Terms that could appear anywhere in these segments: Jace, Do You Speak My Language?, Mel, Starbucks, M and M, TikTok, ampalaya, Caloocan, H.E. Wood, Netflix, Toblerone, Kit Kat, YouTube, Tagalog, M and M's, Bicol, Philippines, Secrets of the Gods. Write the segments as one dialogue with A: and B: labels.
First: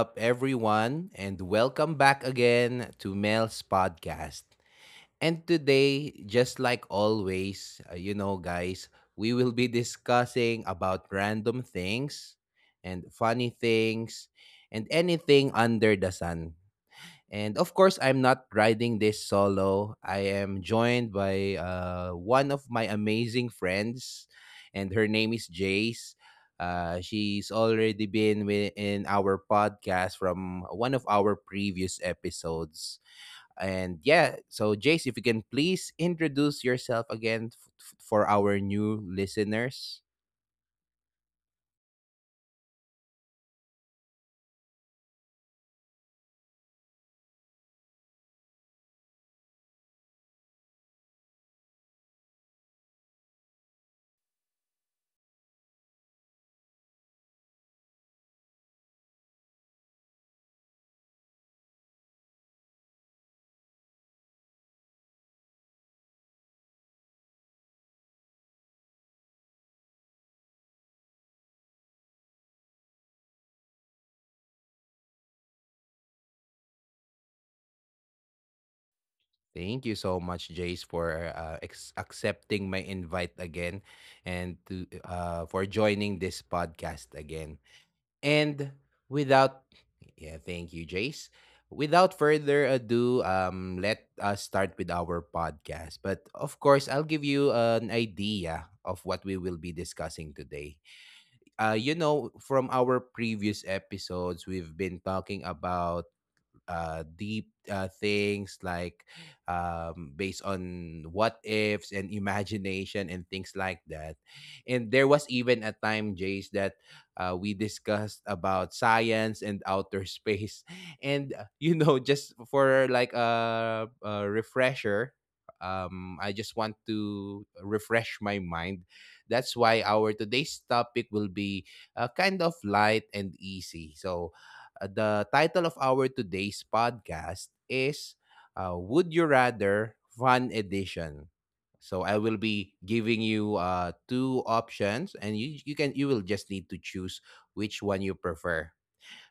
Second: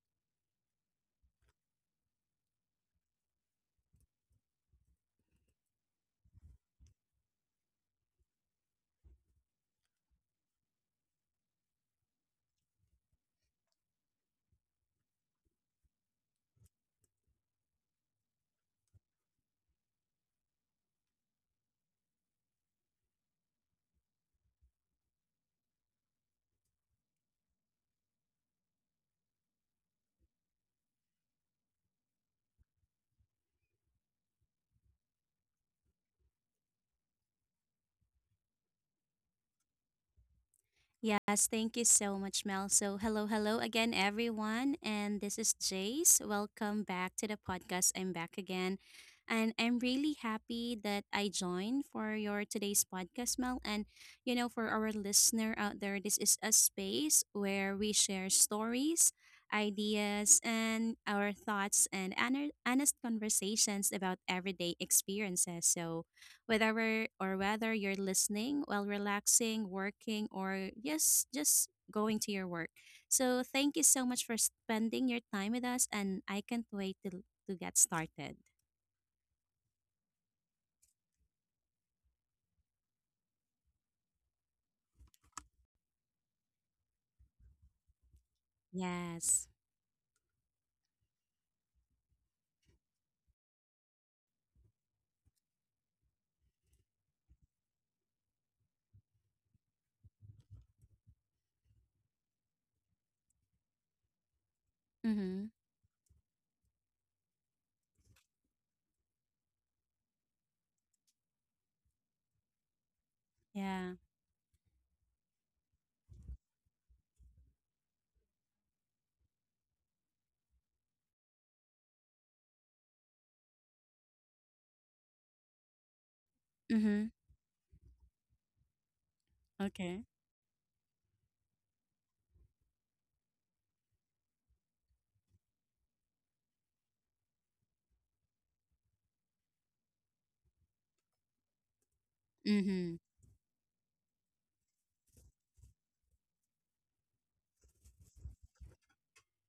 A: up, everyone? And welcome back again to Mel's podcast. And today, just like always, guys, we will be discussing about random things and funny things and anything under the sun. And of course, I'm not riding this solo. I am joined by one of my amazing friends, and her name is Jace. She's already been in our podcast from one of our previous episodes. And yeah, so Jace, if you can please introduce yourself again for our new listeners.
B: Yes, thank you so much, Mel. So, hello, hello again, everyone. And this is Jace. Welcome back to the podcast. I'm back again. And I'm really happy that I joined for your today's podcast, Mel. And, for our listener out there, this is a space where we share stories, ideas, and our thoughts and honest conversations about everyday experiences. So, whether you're listening while relaxing, working, or yes, just going to your work. So thank you so much for spending your time with us, and I can't wait to get started.
A: Thank you so much, Jace, for accepting my invite again, and to for joining this podcast again. And
B: Yes.
A: without, yeah, thank you, Jace. Without further ado, let us start with our podcast. But of course, I'll give you an idea of what we will be discussing today. From our previous episodes, we've been
B: Mm-hmm.
A: talking about deep things like based on what ifs and imagination and things
B: Yeah.
A: like that. And there was even a time, Jace, that we discussed about science and outer space. And, just for like a refresher, I just want
B: Mm-hmm.
A: to refresh my mind. That's
B: Okay.
A: why our today's topic will be kind of light and easy. So, the title of our today's podcast is Would You Rather Fun Edition. So I will be
B: Mm-hmm.
A: giving you two options, and you will just need to choose which one you prefer.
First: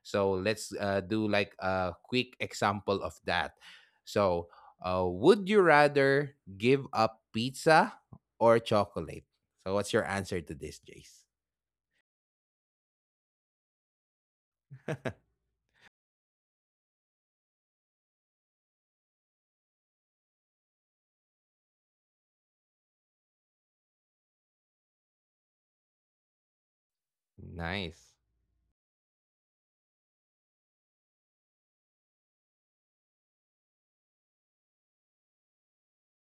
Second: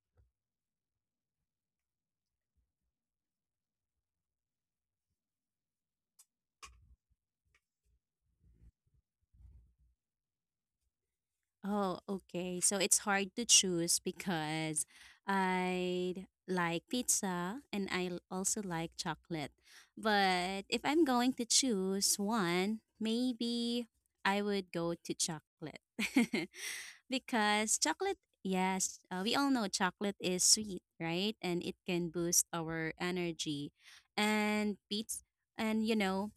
A: So let's do like a quick example of that. So, would you rather give up pizza or chocolate? So, what's your answer to this, Jace?
B: Oh, okay. So it's hard to choose because I like pizza and I also like chocolate. But if I'm going to choose one, maybe I would go to chocolate. Because chocolate,
A: Nice.
B: yes, we all know chocolate is sweet, right? And it can boost our energy. And pizza, and you know,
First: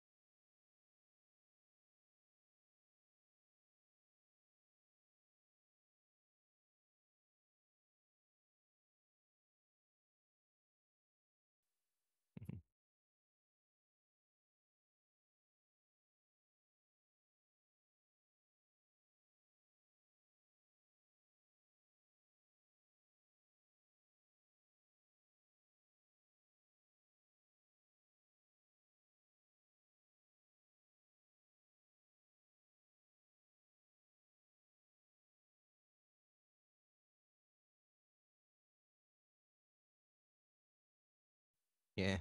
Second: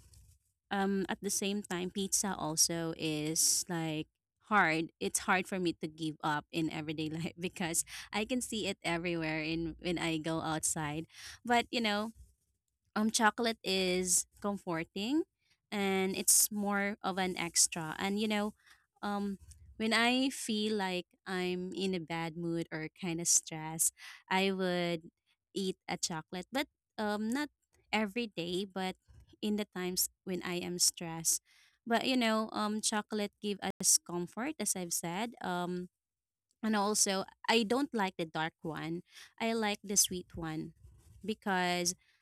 B: um at the same time pizza also is like hard it's hard for me to give up in everyday life because I can see it everywhere in when I go outside. But chocolate is comforting, and it's more of an extra. And um when I feel like I'm in a bad mood or kind of stressed, I would eat a chocolate, but not every day, but in the times when I am stressed. But chocolate give us comfort, as I've said. And also, I don't like the dark one, I like the sweet one, because
A: Yeah.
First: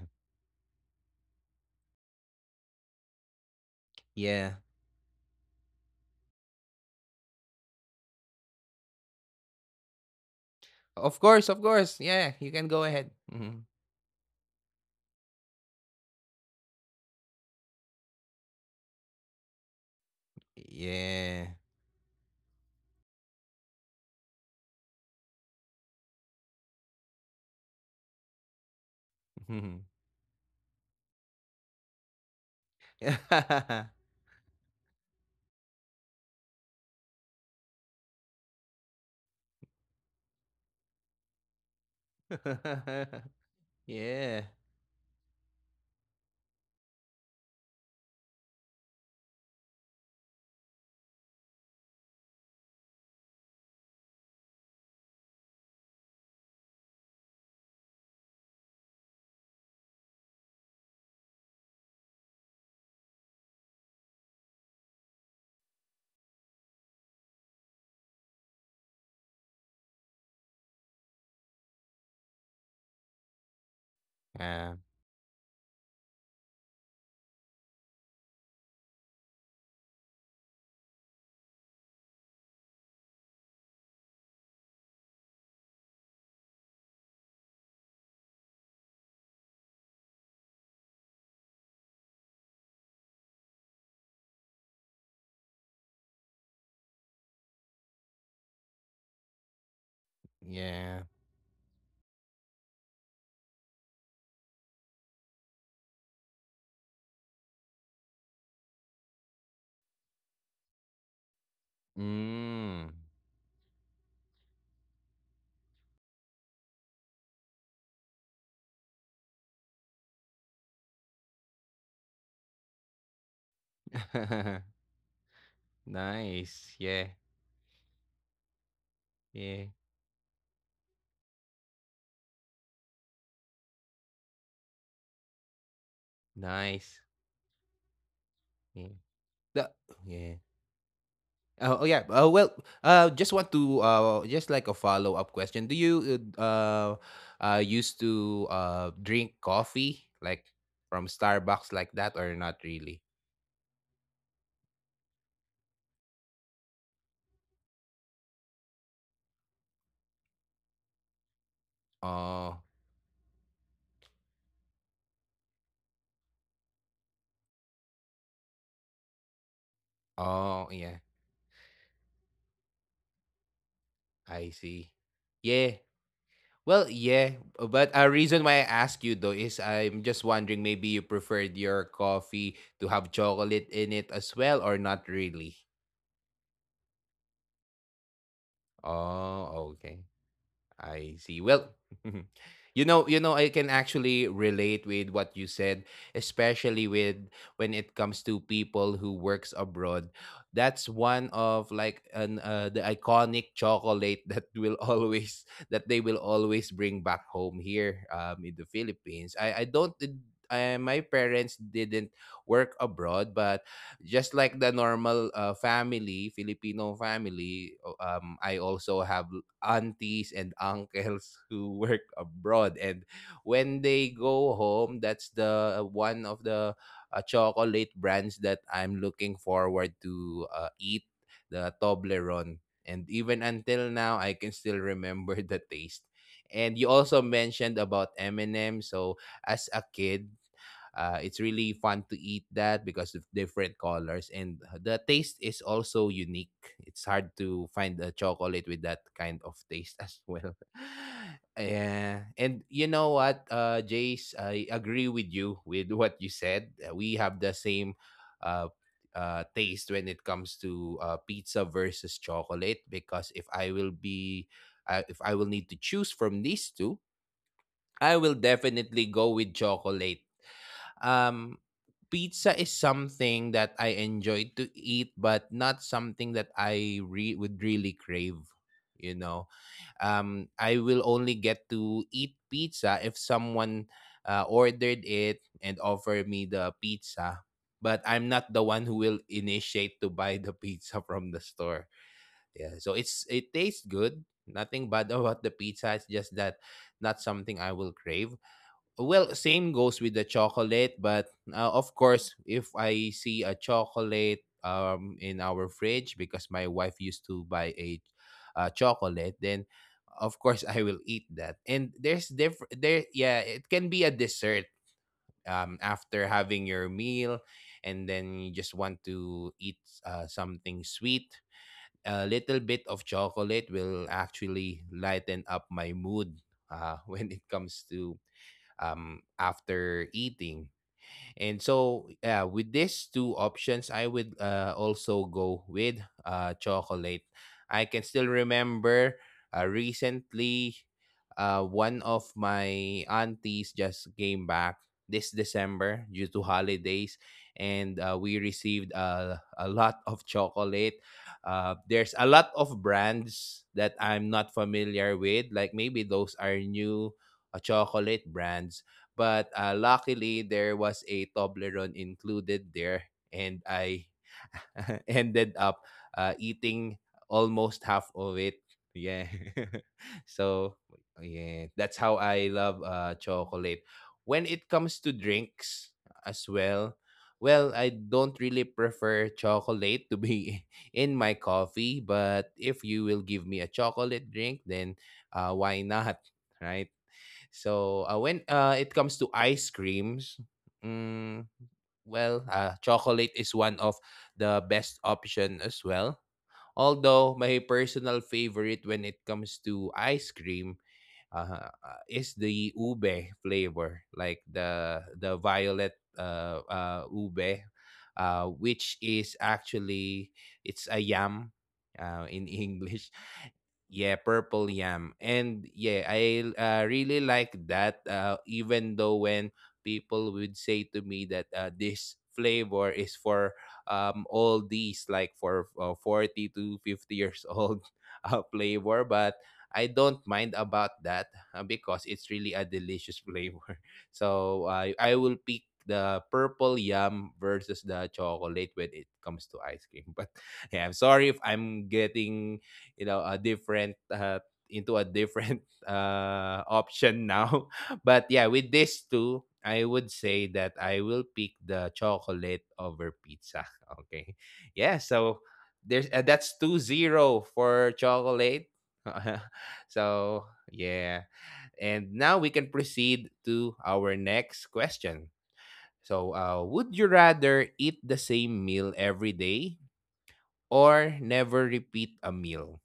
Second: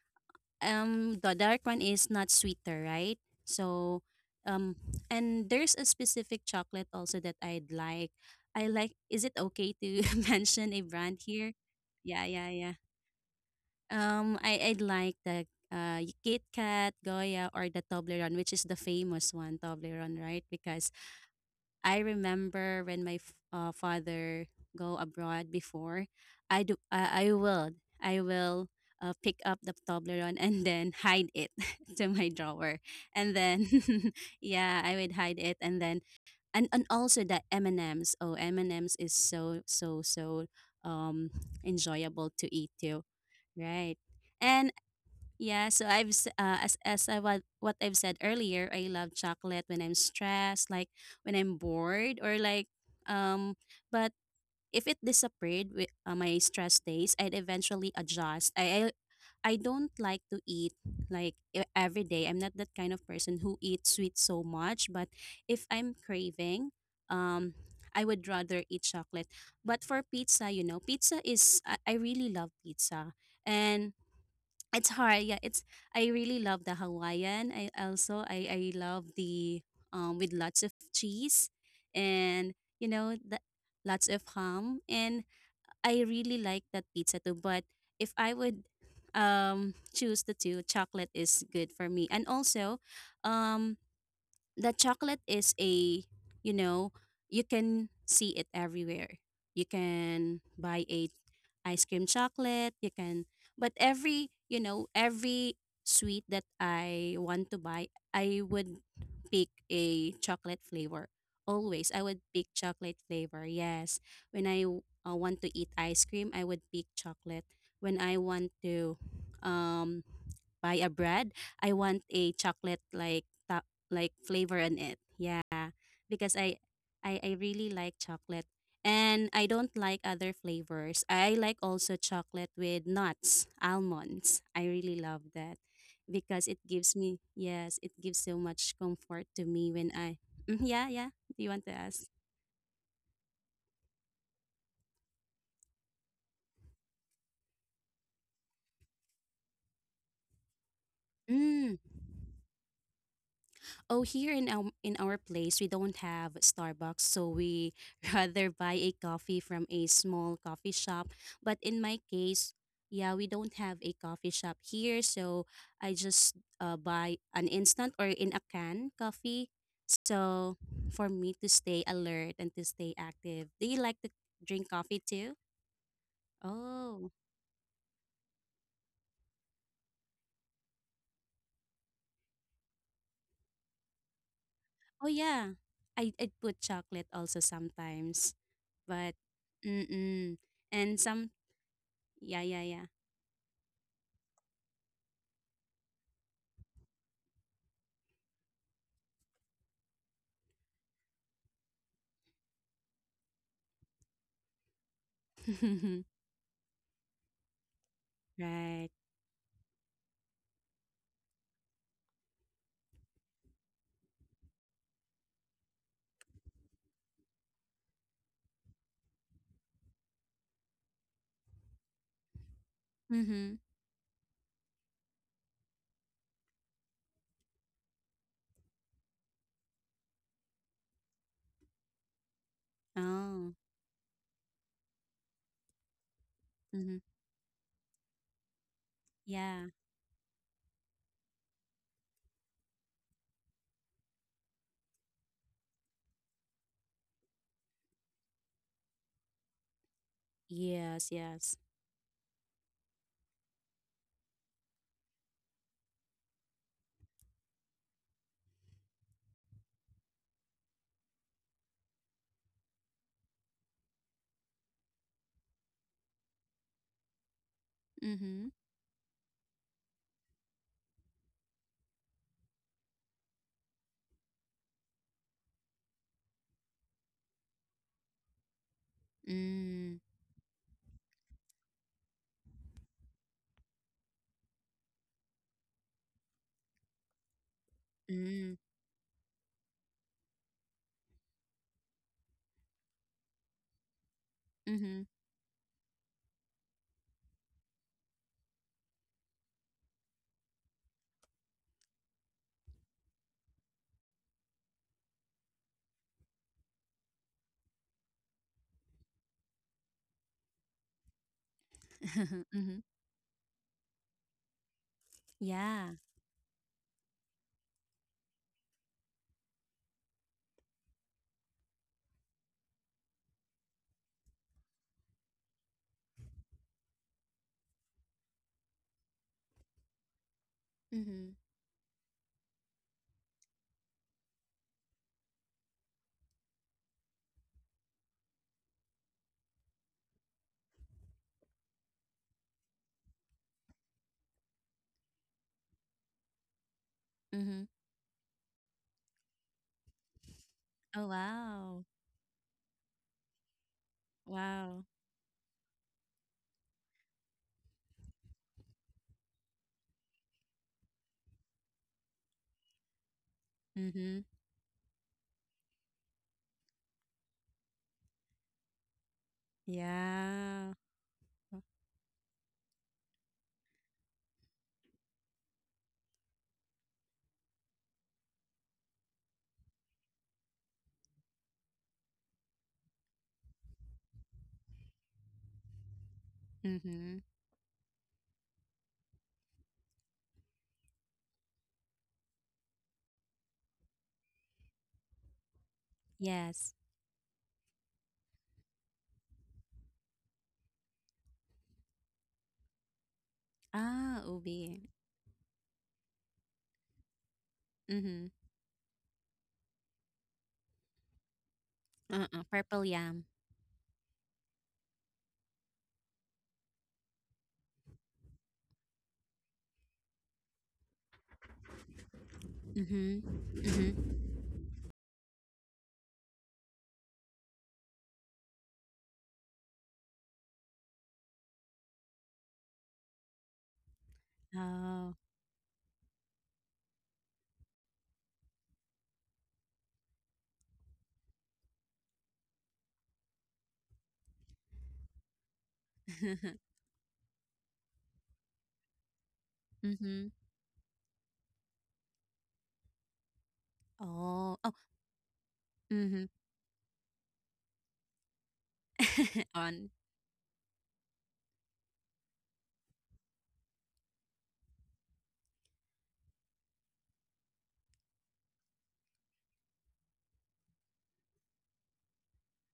B: the dark one is not sweeter, right? So,
A: Yeah.
B: um and there's a specific chocolate also that I like. Is it okay to mention a
A: Of
B: brand
A: course,
B: here?
A: of course.
B: yeah
A: Yeah,
B: yeah
A: you can
B: yeah
A: go ahead. Mhm.
B: I'd like the Kit Kat Goya or the Toblerone, which is the famous one, Toblerone, right? Because
A: Yeah.
B: I remember when my father go abroad before. I do. I will. I will pick up the
A: Mhm.
B: Toblerone and then hide it to my drawer, and then yeah, I would hide it, and then and also the M and M's. Oh, M and M's is so um enjoyable to eat too, right?
A: Yeah.
B: And yeah, so as I what I've said earlier, I love chocolate when I'm stressed, like when I'm bored, or like um. But if it disappeared with my stress days, I'd eventually adjust. I don't like to eat like every day. I'm not that kind of person who eats sweet so much. But if I'm craving, um, I would rather eat chocolate. But for pizza, you know, pizza is I really love pizza. And
A: Uh,
B: it's hard, yeah, it's, I really love the Hawaiian. I also i i love the with lots of cheese, and you know, the lots of ham. And I really like that pizza too. But if I would choose the two, chocolate is good for me. And also um the chocolate is a, you know, you can see it everywhere. You can buy a,
A: yeah.
B: ice cream chocolate, you can. But every you know every sweet that I want to buy, I would pick a chocolate flavor. Always I would pick
A: Mm.
B: chocolate flavor, yes. When I want to eat ice cream, I would pick chocolate. When I want to um buy a bread, I want a chocolate like flavor in it, yeah. Because
A: Nice. Yeah.
B: I really like chocolate, and I don't
A: Yeah.
B: like other flavors. I like also chocolate with nuts, almonds. I really love that because it gives
A: Nice.
B: me, yes, it gives so much
A: Yeah.
B: comfort to me
A: The-
B: when I.
A: yeah.
B: Mm, yeah, yeah. Do you want to
A: Oh, oh
B: ask?
A: yeah. Well, just want to just like a follow up question. Do you used to drink coffee like from Starbucks
B: Mm.
A: like that or not really?
B: Oh, here in our place, we don't have Starbucks, so we rather buy a coffee from a small coffee shop. But in my case,
A: Oh.
B: yeah, we don't have a coffee shop here, so I just buy an instant or in a can coffee. So
A: Oh, yeah.
B: for me to stay alert and to stay active, do you like to
A: I
B: drink
A: see.
B: coffee too?
A: Yeah. Well,
B: Oh,
A: yeah. But a reason why I ask you though is I'm just wondering maybe you preferred your coffee to have chocolate in it as well or not
B: oh
A: really.
B: yeah, I put chocolate also sometimes, but
A: Oh,
B: mm
A: okay.
B: mm, and
A: I
B: some
A: see. Well,
B: yeah yeah yeah.
A: I can actually relate with what you said, especially with when it comes to people who works abroad. That's one of like an the iconic chocolate that they will always bring back home here in the
B: Right.
A: Philippines. I don't did- I, My parents didn't work abroad, but just like the normal family, Filipino family, I also have aunties and uncles who work abroad, and
B: Mm-hmm.
A: when they go home, that's the one of the chocolate brands that I'm looking forward to eat, the Toblerone, and even
B: Oh.
A: until now I can still remember the taste. And you
B: Mm-hmm.
A: also mentioned about M&M, so as
B: Yeah.
A: a kid it's really fun to eat that because of different colors, and the taste is also unique. It's hard to find a chocolate with that kind of taste as well.
B: Yes, yes.
A: Yeah. And you know what, Jace, I agree with you with what you said. We have the same uh, taste when it comes to pizza versus chocolate, because if I will need to choose from these two, I
B: Mm-hmm.
A: will definitely go with chocolate. Um, Pizza is something that I enjoy to eat, but not something that I would really crave. You know,
B: Mm.
A: I will only get to eat pizza if someone ordered it and offered me the pizza. But I'm not the
B: Mm.
A: one who will initiate to buy the pizza from the store. Yeah, so it tastes good. Nothing
B: Mm-hmm.
A: bad about the pizza. It's just that not something I will crave. Well, same goes with the chocolate, but of course, if I see a chocolate in our fridge because my wife used to buy a chocolate, then of course I will eat that. And there's
B: mm-hmm.
A: different there. Yeah, it can be a dessert
B: Yeah.
A: after having your meal, and then you just want to eat something sweet. A little bit of chocolate will actually lighten up my mood when it comes to after eating.
B: Mm-hmm.
A: And so yeah, with these two options, I would also go with chocolate. I can still remember recently one of my aunties just came back this December due to holidays,
B: Mm-hmm.
A: and we received a lot of chocolate.
B: Oh wow.
A: There's a lot of brands that I'm not
B: Wow.
A: familiar with, like maybe those are new chocolate brands, but luckily, there was a Toblerone included there, and I
B: Mm-hmm.
A: ended up eating almost half of it. Yeah.
B: Yeah.
A: So, yeah, that's how I love chocolate. When it comes to drinks as well, well, I don't really prefer chocolate to be in my coffee, but if you will give me a chocolate drink, then why not? Right?
B: Mm-hmm.
A: So when it comes to ice creams, mm, well, chocolate is one of the best option as well.
B: Yes.
A: Although my personal favorite when it comes to ice cream is the ube flavor,
B: Ah,
A: like
B: ubi.
A: the violet ube,
B: Mm-hmm.
A: which is actually it's a yam
B: Uh-uh.
A: in
B: Purple
A: English.
B: yam.
A: Yeah, purple yam. And yeah, I really like that. Even though when people would say to me that this flavor is
B: Mm-hmm.
A: for
B: Mm-hmm.
A: all these, like for 40 to 50 years old flavor, but I don't mind about that because it's really a delicious flavor. So I
B: Oh.
A: will pick the purple yam versus the chocolate when it comes to ice cream, but yeah, I'm sorry if I'm getting a different into a different option now. But yeah, with these two, I would
B: mm-hmm.
A: say that I will pick the chocolate over pizza. Okay.
B: Oh. Oh.
A: Yeah, so there's
B: Mm-hmm.
A: that's 2-0 for chocolate.
B: On.
A: So yeah, and now we can proceed to our next question. So would you rather eat the same meal every day or never repeat a meal?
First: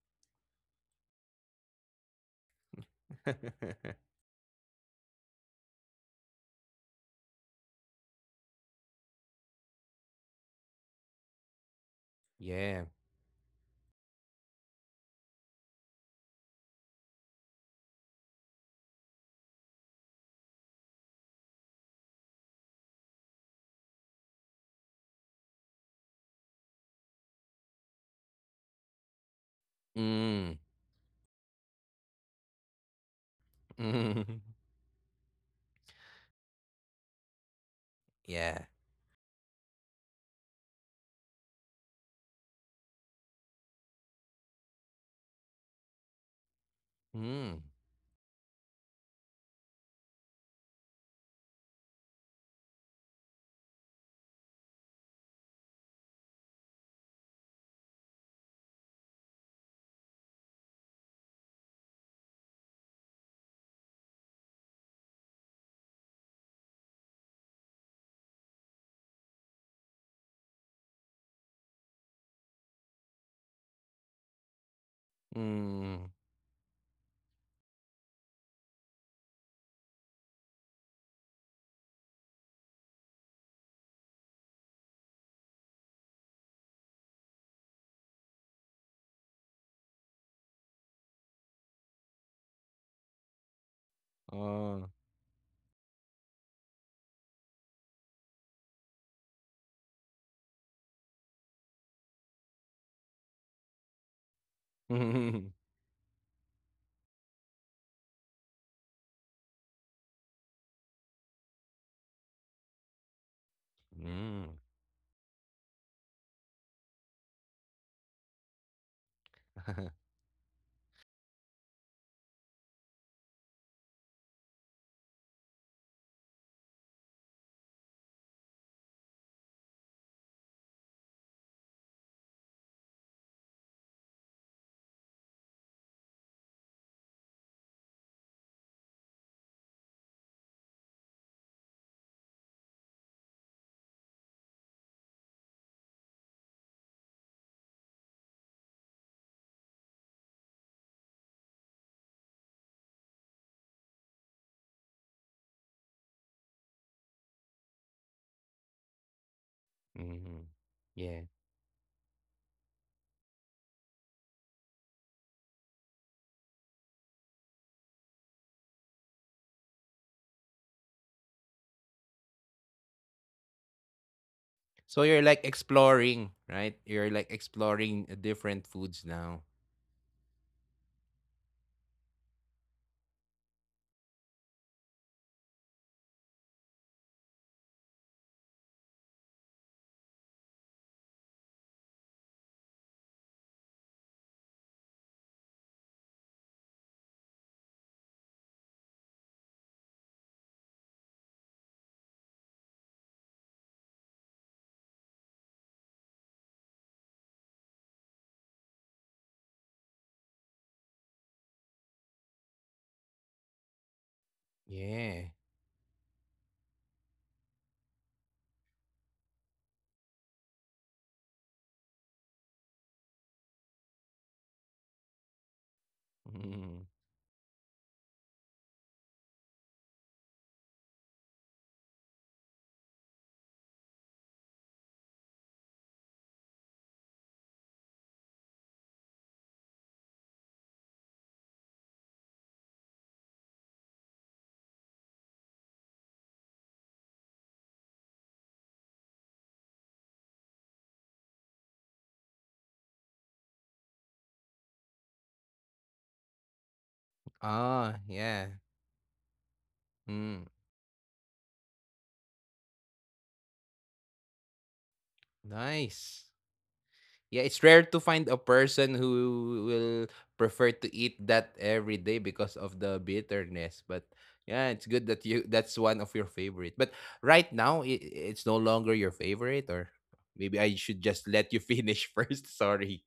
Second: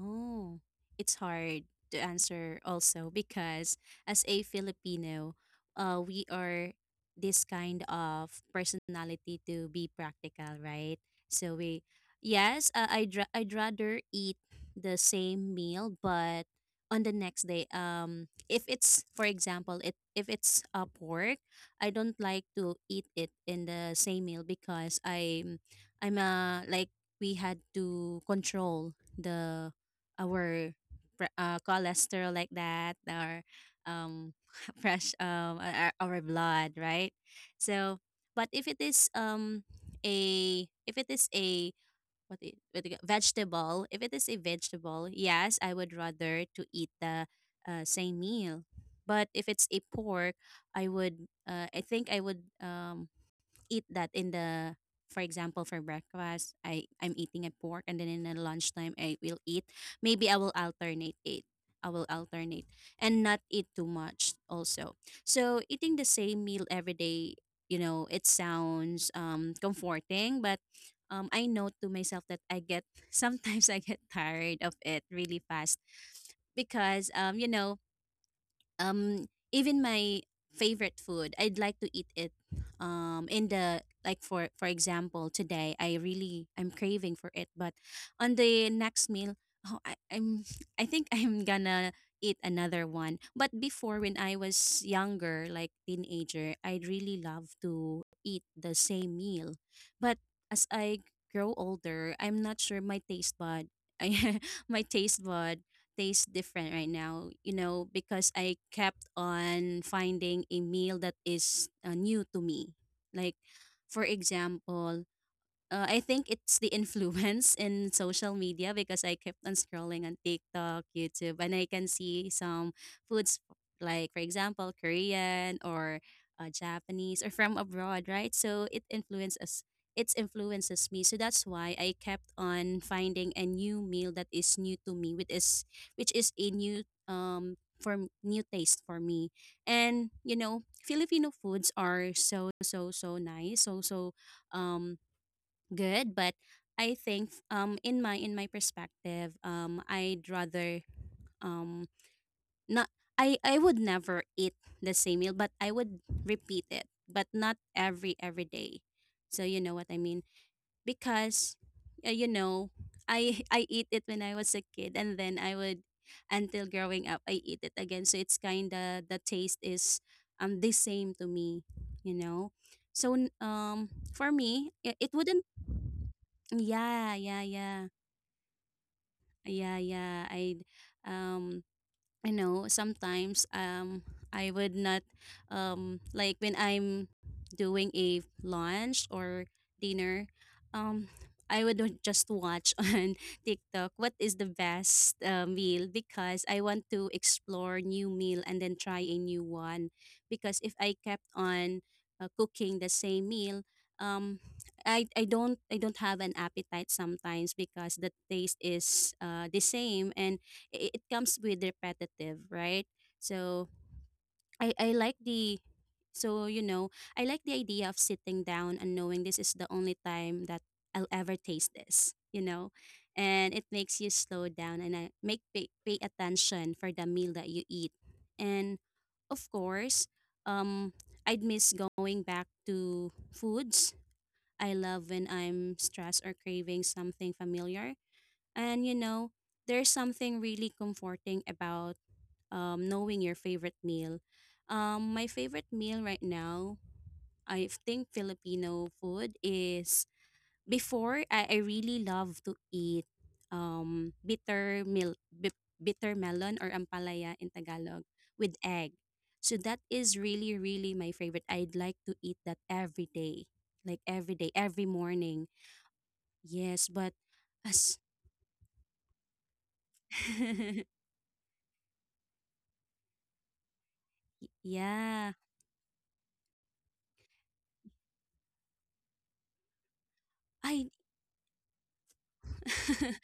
B: Oh, it's hard to answer also because as a Filipino, we are this kind of personality to be practical, right? So we, yes,
A: Yeah.
B: I'd rather eat the same meal, but on the next day, if it's, for example, it if it's pork, I don't like to eat it in the same meal, because I'm like, we had to control the
A: Mm.
B: our cholesterol like that, our um
A: Mm.
B: fresh, our blood, right? So. But
A: Yeah.
B: if it is a if it is a what I- what do you ca- vegetable, if it is a vegetable, yes, I would rather to eat the
A: Mm.
B: same meal. But if it's a pork, I would, I think I would eat that in the, for example, for breakfast, I'm eating a pork, and then in the lunchtime I will eat, maybe I will alternate it, I will alternate, and not eat too much also. So eating the same meal every day, you know, it sounds comforting, but I know to myself that I get sometimes I get tired of it really fast,
A: Mm.
B: because um, even my favorite food, I'd like to eat it. In the, like, for example, today I really, I'm craving for it, but on the next meal, oh, I'm I think I'm gonna eat another one. But before, when I was
A: Oh.
B: younger, like teenager, I'd really love to eat the same meal, but as I grow older, I'm not sure my taste bud. I, my taste bud tastes different right now, you know, because I kept on finding a meal that is new to me. Like, for
A: Mm.
B: example, I think it's the influence in social media, because I kept on
A: Mm.
B: scrolling on TikTok, YouTube, and I can see some foods like, for example, Korean or Japanese or from abroad, right? So it influences me. So that's why I kept on finding a new meal that is new to me, which is a new new taste for me. And you know, Filipino foods are so nice, so um good. But I think in my perspective, I'd rather um not I I would never eat the same meal, but I would repeat it, but not every day. So you know what I mean?
A: Mm. Yeah.
B: Because you know, I I eat it when I was a kid, and then I would, until growing up, I eat it again, so it's kind of the taste is the same to me, you know. So for me,
A: So
B: it
A: you're like
B: wouldn't.
A: exploring, right? You're
B: Yeah,
A: like
B: yeah, yeah.
A: exploring different foods now.
B: Yeah, yeah. Um you know, sometimes I would not like when I'm doing a lunch or dinner, um I would not just watch on TikTok what is the best meal, because I want to explore new meal and then try a new one. Because if I kept on cooking the same meal, um I don't, I don't have an appetite sometimes, because the taste is the same, and it comes with repetitive, right? So I like
A: Yeah.
B: the, so you know, I like the idea of sitting down and knowing this is the only time that I'll ever taste this, you know, and it makes you slow down and make pay attention
A: Mm.
B: for the meal that you eat. And of course, um, I'd miss going back to foods I love when I'm stressed or craving something familiar. And you know, there's something really comforting about knowing your favorite meal. My favorite meal right now, I think Filipino food is, before, I really love to eat um, bitter milk, bitter melon, or ampalaya in
A: Ah,
B: Tagalog, with
A: yeah.
B: egg. So that is
A: Mm.
B: really, really my favorite. I'd like to eat that every day, like every day, every morning.
A: Nice.
B: Yes, but
A: Yeah, it's rare
B: as
A: to find a person who will prefer to eat that every day because of the bitterness. But yeah, it's good
B: yeah,
A: that you that's one of your favorite. But right now, it's no longer your favorite, or maybe
B: I
A: I should just let you finish first. Sorry.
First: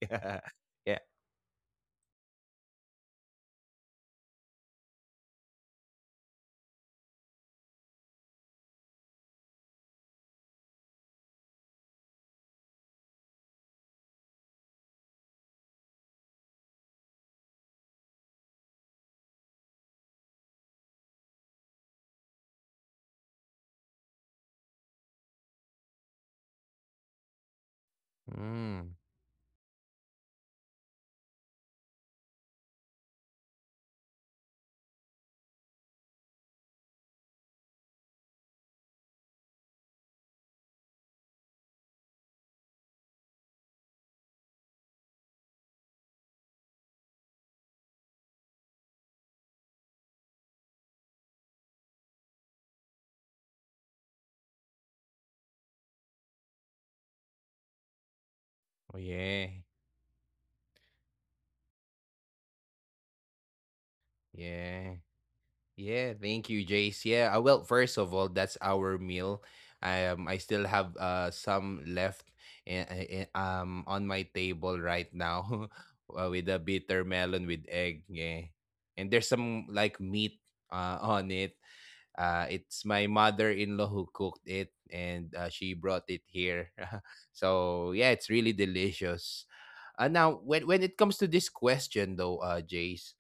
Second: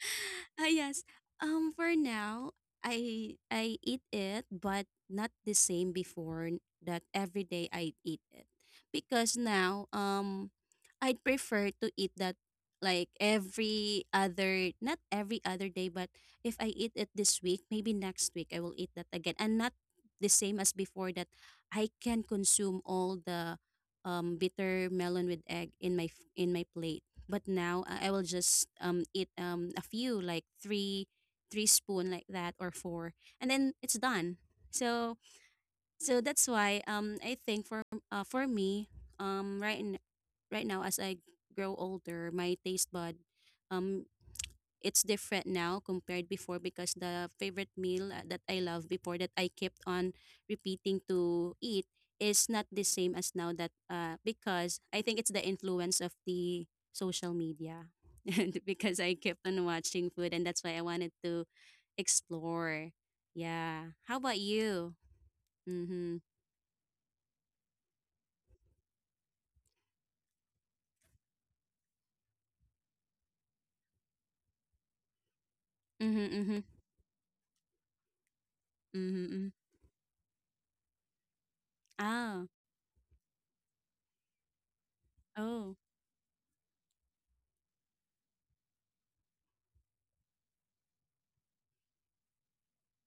B: Ah,
A: Yeah.
B: yes. For now, I eat it, but not the same before that every day I eat it. Because now, I'd prefer to eat that like every other, not every other day, but if I eat it this week, maybe next week I will eat that again. And not the same as before that I can consume all the bitter melon with egg in my in my plate. But now I will just
A: Mm.
B: eat a few like three spoon like that or four, and then it's done. So so that's why I think for me um right n- right now as I grow older, my taste bud um it's different now compared before because the favorite meal that I love before that I kept on repeating to eat is not the same as now that because I think it's the influence of the social media and
A: Oh
B: because I
A: yeah.
B: kept on watching food and that's why I wanted to explore. Yeah. How about
A: Yeah.
B: you?
A: Yeah,
B: Mhm.
A: thank you, Jace. Yeah, well, first of all, that's our meal. I still have some left on my table right now,
B: Mhm.
A: with a
B: Mhm.
A: bitter melon with egg. Yeah, and
B: Mhm.
A: there's some
B: Mhm.
A: like meat on it.
B: Ah.
A: It's my mother-in-law who cooked it, and she
B: Oh.
A: brought it here. So yeah, it's really delicious. Now, when it comes to this question, though, Jace,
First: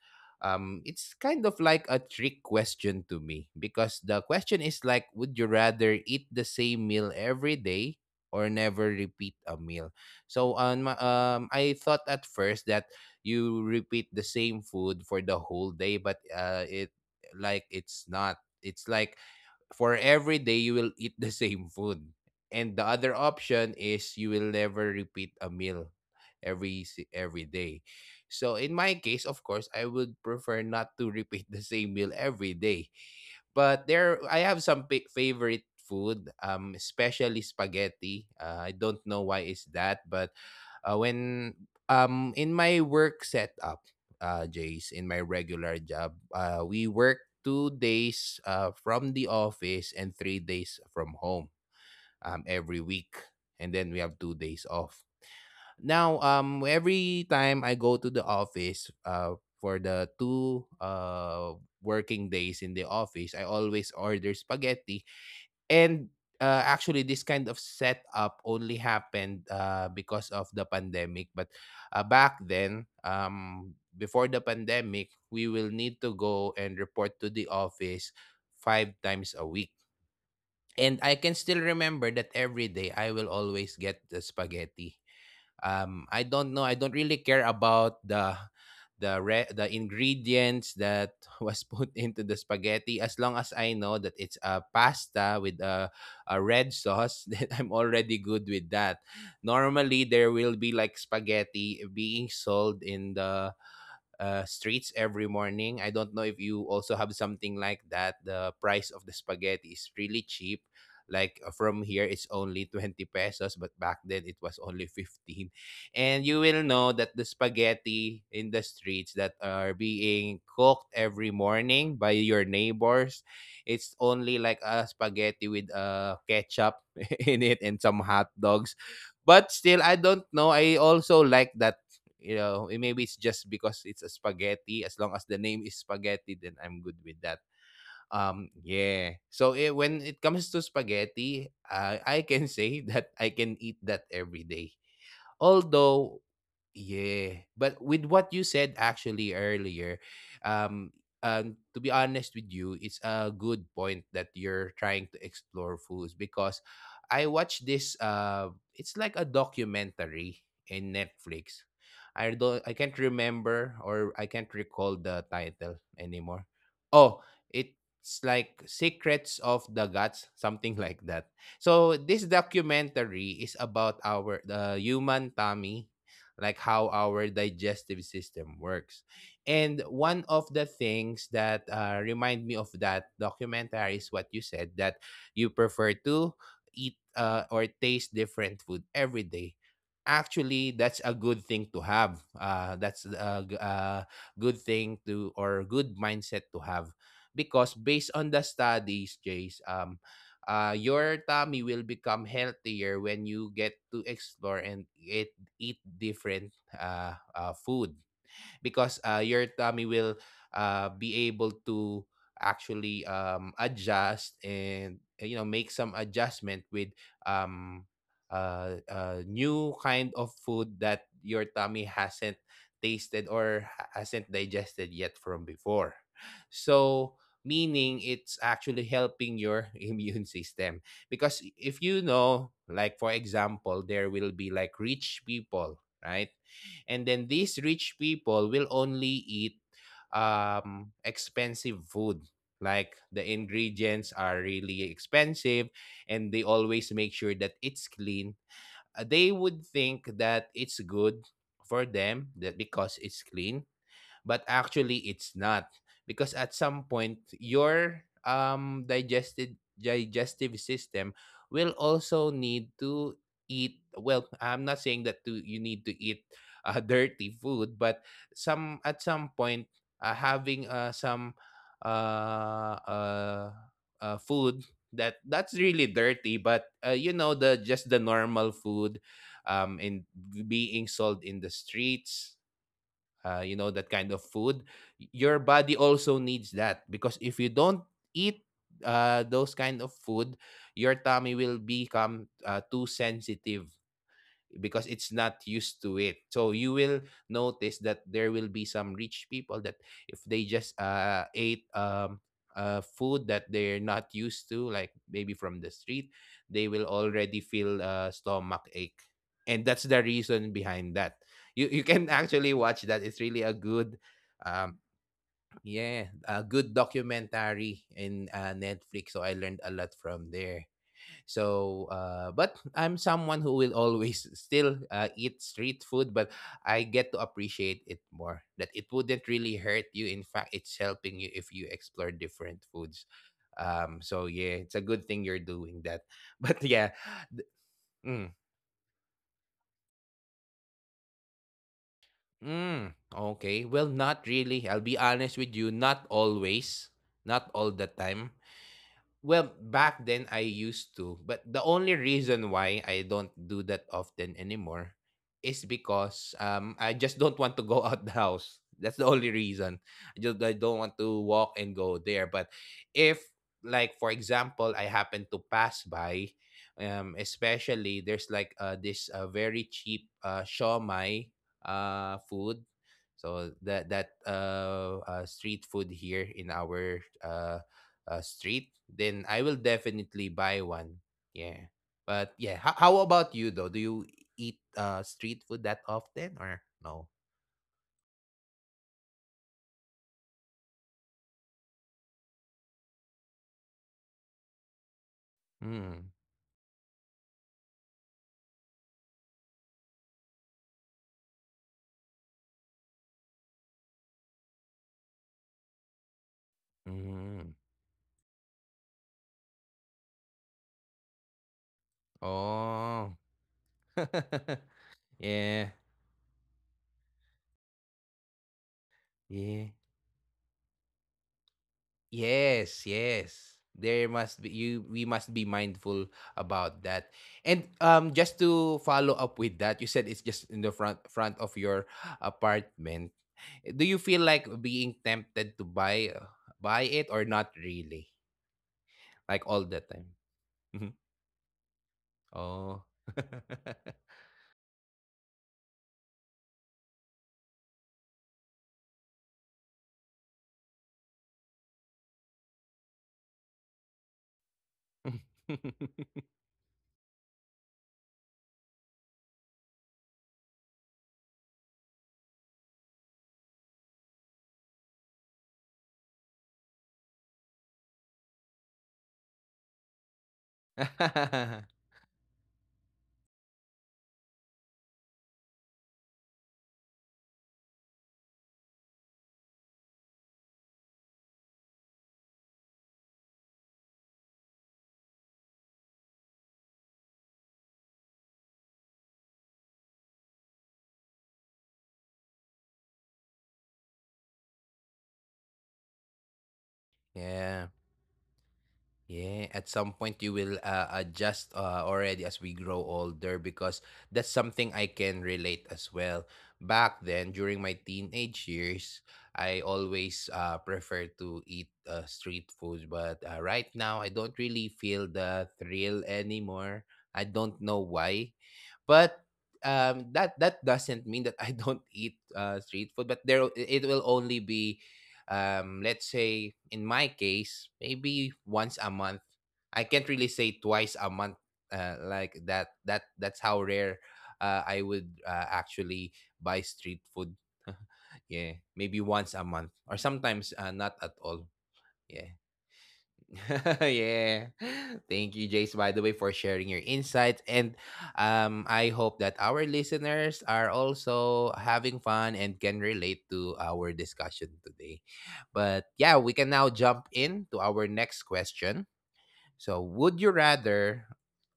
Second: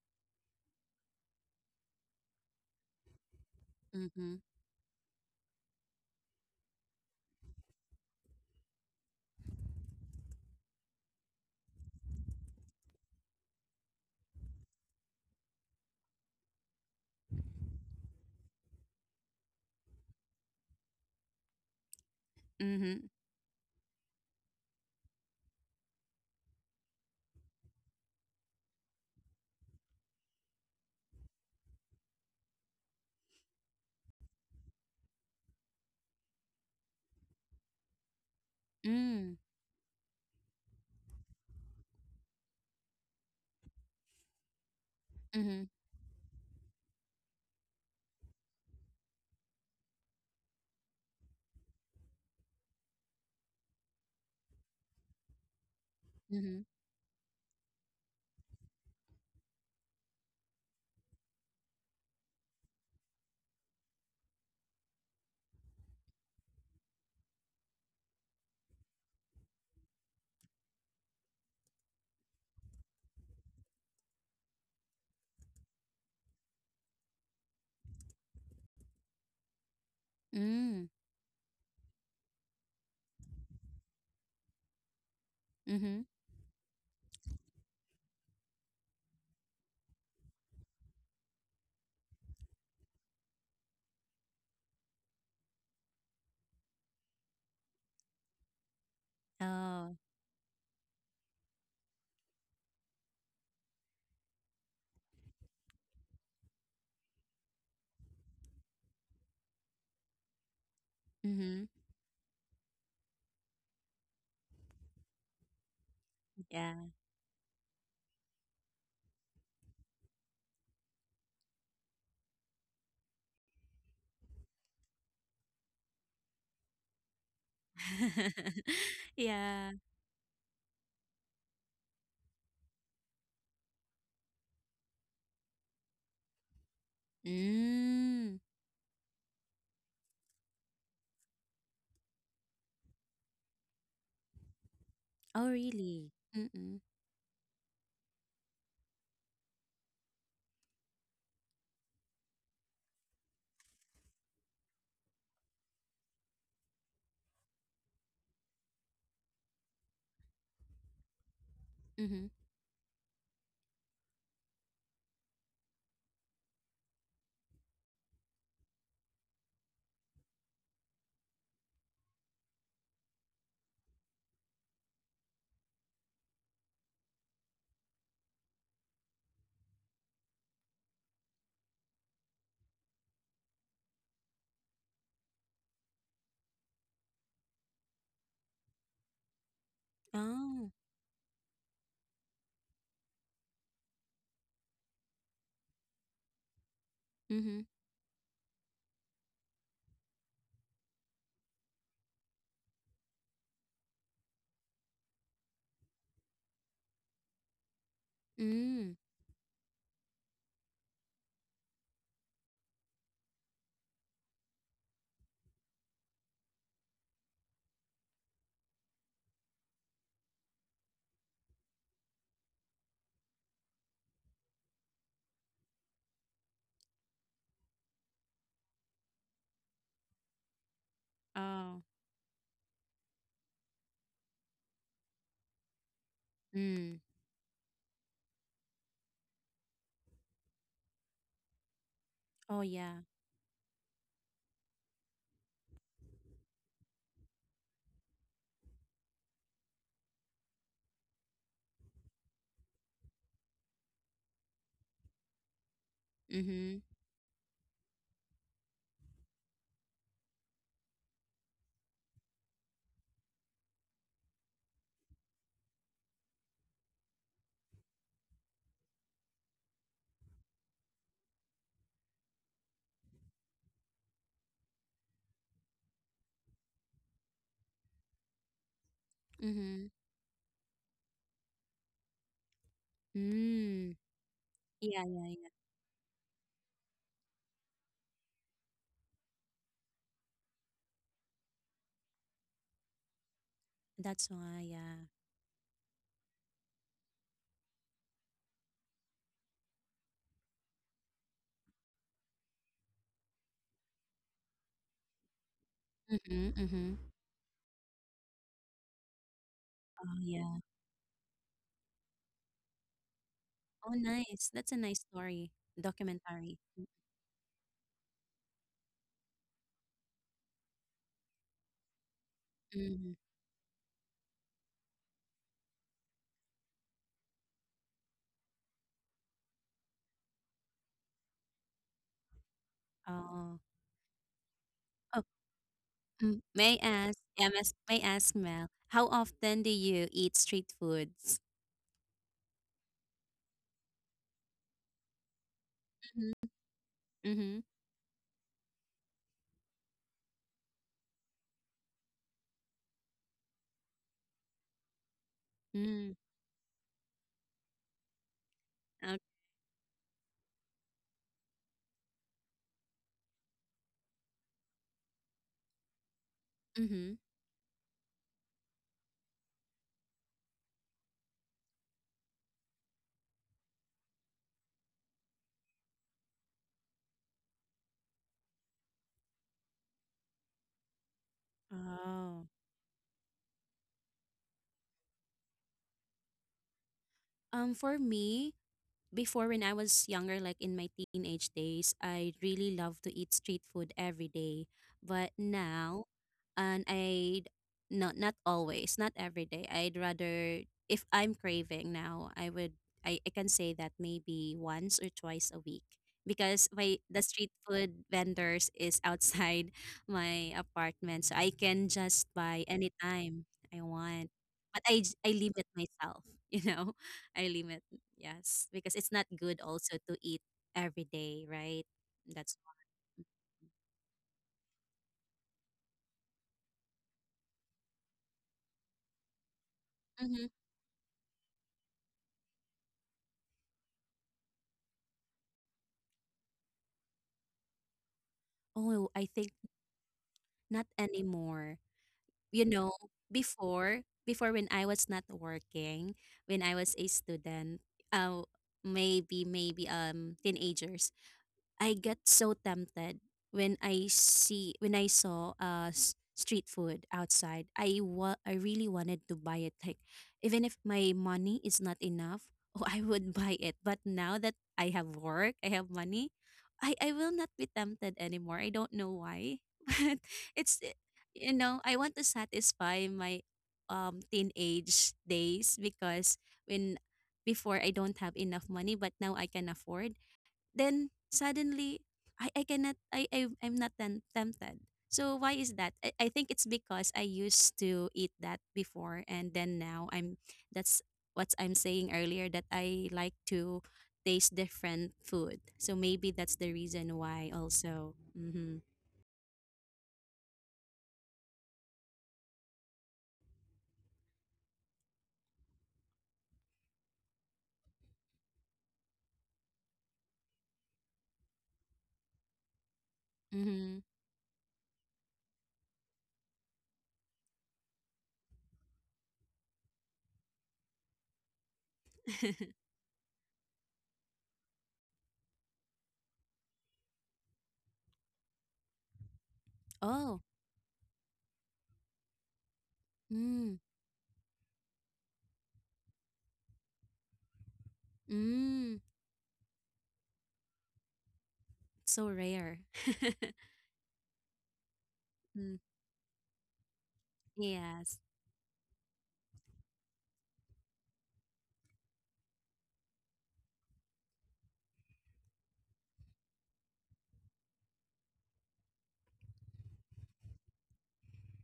A: it's kind of like a trick question to me because the
B: Mhm.
A: question is like, would you rather eat the same meal every day or never repeat a meal? So, I thought at first that you repeat the same food for the whole day, but it like it's not. It's like for every day you will eat the same food. And the
B: Mhm.
A: other option is you will never repeat a meal every every day. So in my case, of course, I would prefer not to repeat the same meal every day. But there I have some favorite food, especially spaghetti. I don't know
B: Mm.
A: why is that, but when in my work setup Jace, in my
B: Mhm.
A: regular job, we work 2 days from the office and 3 days from home every week, and then we have 2 days off now.
B: Mhm.
A: Every time I go to the office for the two working days in the office, I always order spaghetti. And, actually, this kind of setup only happened because of the pandemic. But, back then, before the pandemic, we will need to go and report to the office five times a week.
B: Mm.
A: And I can still remember that every day I will always get the spaghetti.
B: Mhm.
A: I don't know, I don't really care about the the ingredients that was put into the spaghetti. As long as I know that it's a pasta with a red sauce, then I'm already good with that.
B: Oh.
A: Normally there will be like spaghetti being sold in the streets every morning. I don't know if you also have something like that. The price of the spaghetti is really cheap. Like
B: Mm-hmm.
A: from here, it's only 20 pesos, but back then it was only 15. And you will
B: Yeah.
A: know that the spaghetti in the streets that are being cooked every morning by your neighbors, it's only like a spaghetti with ketchup in it and some hot dogs. But
B: Yeah.
A: still, I don't know. I also like that. You know, it- maybe it's just because it's a spaghetti. As long as the name is spaghetti, then I'm good with that.
B: Mm.
A: Yeah. So when it comes to spaghetti, I can say that I can eat that every day.
B: Oh, really?
A: Although,
B: Mm-mm.
A: yeah, but with what you said actually earlier, um, to be honest with you, it's a good point that you're trying to explore foods, because I watched this. It's like a documentary in Netflix.
B: Mm-hmm.
A: I can't remember or I can't recall the title anymore. Oh, it's like Secrets of the Gods, something like that. So this documentary is about our the human tummy, like how our digestive system works. And one of the things that remind me of that documentary is what you said, that you prefer to eat or taste different food every day.
B: Oh.
A: Actually, that's a good thing to have. That's a good thing to or good mindset to have,
B: Mm-hmm.
A: because based on the studies, Jace, your tummy will become healthier when you get to explore and eat different food.
B: Mm.
A: Because your tummy will be able to actually adjust and, you know, make some adjustment with um, new kind of food that your tummy hasn't tasted or hasn't digested yet from before. So, meaning, it's actually helping your immune system, because,
B: Oh.
A: if you know, like for example, there will be like rich people, right?
B: Mm.
A: And then these rich people will only eat expensive food,
B: Oh, yeah.
A: like the ingredients are really expensive, and they always make sure that it's clean. They would think that it's good for them, that because it's clean, but actually it's not, because at
B: Mm-hmm.
A: some point your digested digestive system will also need to eat. Well, I'm not saying you need to eat dirty food, but some at some point, having some uh, uh, food that that's really dirty, but you know, the just the normal food
B: Mm-hmm.
A: in being sold in the streets, you know, that
B: Mm.
A: kind of food,
B: Yeah, yeah,
A: your
B: yeah.
A: body also needs that. Because if you don't eat those kind of food, your tummy will become too sensitive,
B: That's why,
A: because
B: yeah.
A: it's not used to it. So you will notice that there will be some rich people that, if they just ate food that they're not used to, like maybe from the street,
B: Mm-hmm.
A: they will
B: Mm-hmm.
A: already feel stomach ache. And that's the
B: Oh,
A: reason
B: yeah.
A: behind that. You can actually watch that. It's really a
B: Oh,
A: good,
B: nice. That's a
A: um,
B: nice story.
A: yeah, a
B: Documentary.
A: good documentary in Netflix. So I learned a lot from there. So, but I'm
B: Mm-hmm.
A: someone who will always still eat street food, but I get to appreciate it more. That it wouldn't really hurt you. In fact, it's helping you if you explore different foods.
B: Oh.
A: So yeah, it's a good
B: Oh,
A: thing you're doing that.
B: mm.
A: But yeah, th-
B: May I
A: mm,
B: ask, Mel, how often do you eat street foods?
A: mm, okay. Well, not really. I'll be honest with you. Not
B: Mm-hmm.
A: always. Not
B: Mm-hmm.
A: all the time. Well, back then I used to, but the only reason why I don't do that often anymore is because I just don't want to go out the house. That's the
B: Mm.
A: only reason. I don't want to walk and go there. But if, like for example, I happen to pass by,
B: Mm-hmm.
A: especially there's like this very cheap shawmai food. So that that street food here in our street, then I will definitely buy one. Yeah. But
B: Oh.
A: yeah, how about you though? Do you eat street food that often or no?
B: For me, before when I was younger, like in my teenage days, I really loved to eat street food every day. But now,
A: Hmm.
B: and I not always, not every day. I'd rather If I'm craving now, I can say that maybe once or twice a week because my the street
A: Mm.
B: food vendors is outside my apartment, so I can just buy
A: Oh.
B: anytime I want. But I limit
A: Yeah.
B: myself, you know, I limit. Yes, because it's not good
A: Yeah.
B: also to eat every day, right? That's.
A: Yes, yes. There must be you we must be mindful about that. And just to follow up with that, you said it's
B: Mm-hmm.
A: just in the front of your apartment. Do you feel like being tempted to buy it or not really?
B: Oh, I
A: Like
B: think
A: all the time.
B: not
A: Mhm.
B: anymore. You
A: Oh.
B: know, before, before when I was not working, when I was a student, uh, maybe, teenagers, I get so tempted when I see when I saw street food outside. I really wanted to buy it. Like even if my money is not enough, oh, I would buy it. But now that I have work, I have money, I will not be tempted anymore. I don't know why, but it's you know, I want to satisfy my teenage days because when before I don't have enough money, but now I can afford then suddenly I cannot I, I I'm not tempted. So why is that? I think it's because I used to eat that before and then now I'm that's what I'm saying earlier that I like to taste different food. So maybe that's the reason why
A: Yeah.
B: also. Mm-hmm.
A: Yeah, at some point you will adjust already as we grow older, because that's something I can relate as well. Back then, during my teenage years, I always prefer to eat street food, but right now
B: Mm-hmm.
A: I don't really feel the thrill anymore. I don't know why, but that that doesn't mean that I don't eat street food. But there, it will only be, let's say in my case, maybe once a month. I can't really
B: Oh.
A: say twice a month. Like, that's how
B: Mm.
A: rare I would actually buy street food. Yeah,
B: Mm.
A: maybe once a month or sometimes not at all.
B: So
A: Yeah.
B: rare.
A: Yeah. Thank you,
B: Mm,
A: Jace, by the way, for sharing your insights. And
B: yes.
A: I hope that our listeners are also having fun and can relate to our discussion today. But yeah, we can now jump in to our next question. So, would you rather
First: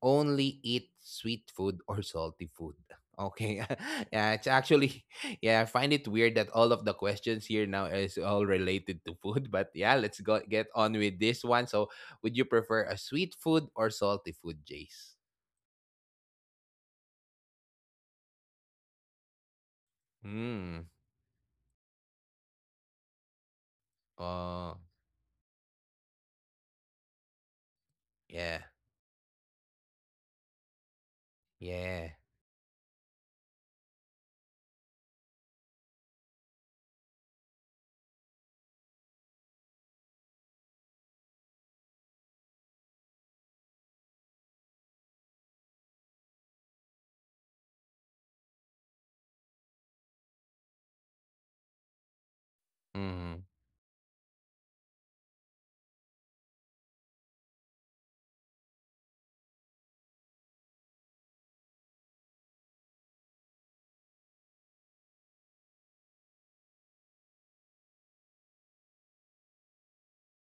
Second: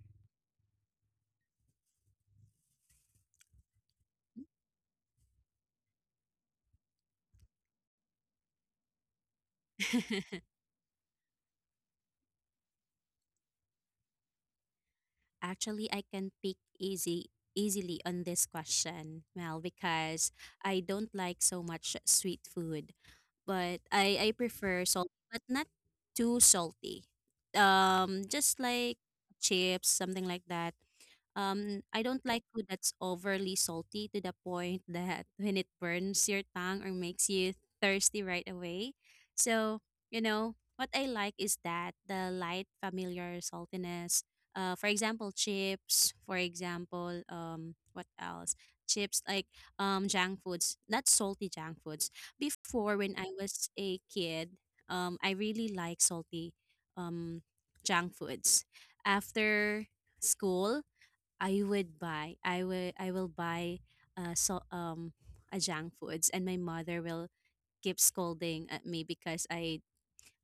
A: only eat sweet food or salty food? Okay. Yeah, it's actually yeah, I find it weird that all of the questions here now is all related to food, but yeah, let's go get on with this one. So, would you prefer a sweet food or salty food, Jace?
B: Actually, I can pick easy easily on this question, Mel, because I
A: Mm.
B: don't like so much sweet food. But I
A: Oh,
B: prefer salty, but not too salty.
A: yeah.
B: Just like chips, something like that. I
A: Yeah.
B: don't like food that's overly salty to the point that when it burns your tongue or makes you thirsty right away. So, you know, what I like is that the light, familiar saltiness. For example, chips. For example, what else? Chips like junk foods, not salty junk foods. Before, when I
A: Mm.
B: was a kid, I really like salty um junk foods. After school I would buy I will buy uh so um a junk foods and my mother will keep scolding at me because I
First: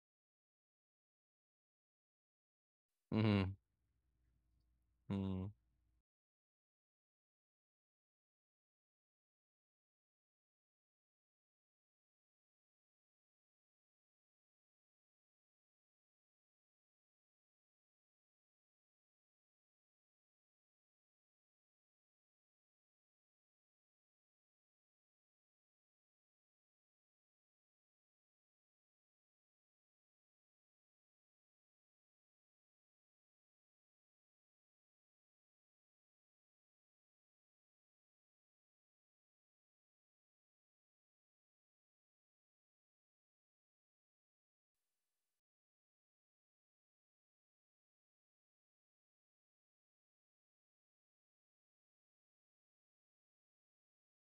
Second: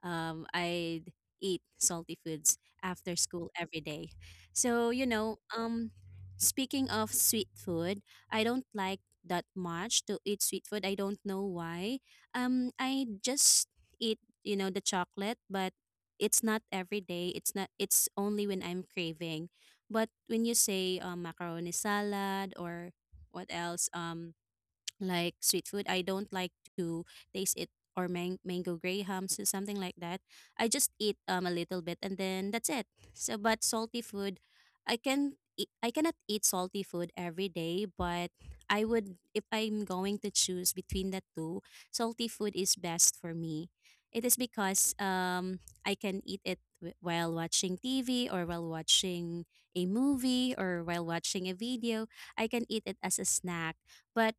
B: um, I'd eat salty foods after school
A: Mm.
B: every day. So, you know,
A: Mm.
B: speaking of sweet food, I don't like that much to eat sweet food. I don't know why. I just eat, you know, the chocolate, but it's not every day. It's not. It's only when I'm craving. But when you say macaroni salad or what else? Like sweet food. I don't like to taste it or mango grahams or something like that. I just eat a little bit and then that's it. So but salty food, I cannot eat salty food every day, but I would if I'm going to choose between the two, salty food is best for me. It is because I can eat it while watching TV or while watching a movie or while watching a video. I can eat it as a snack. But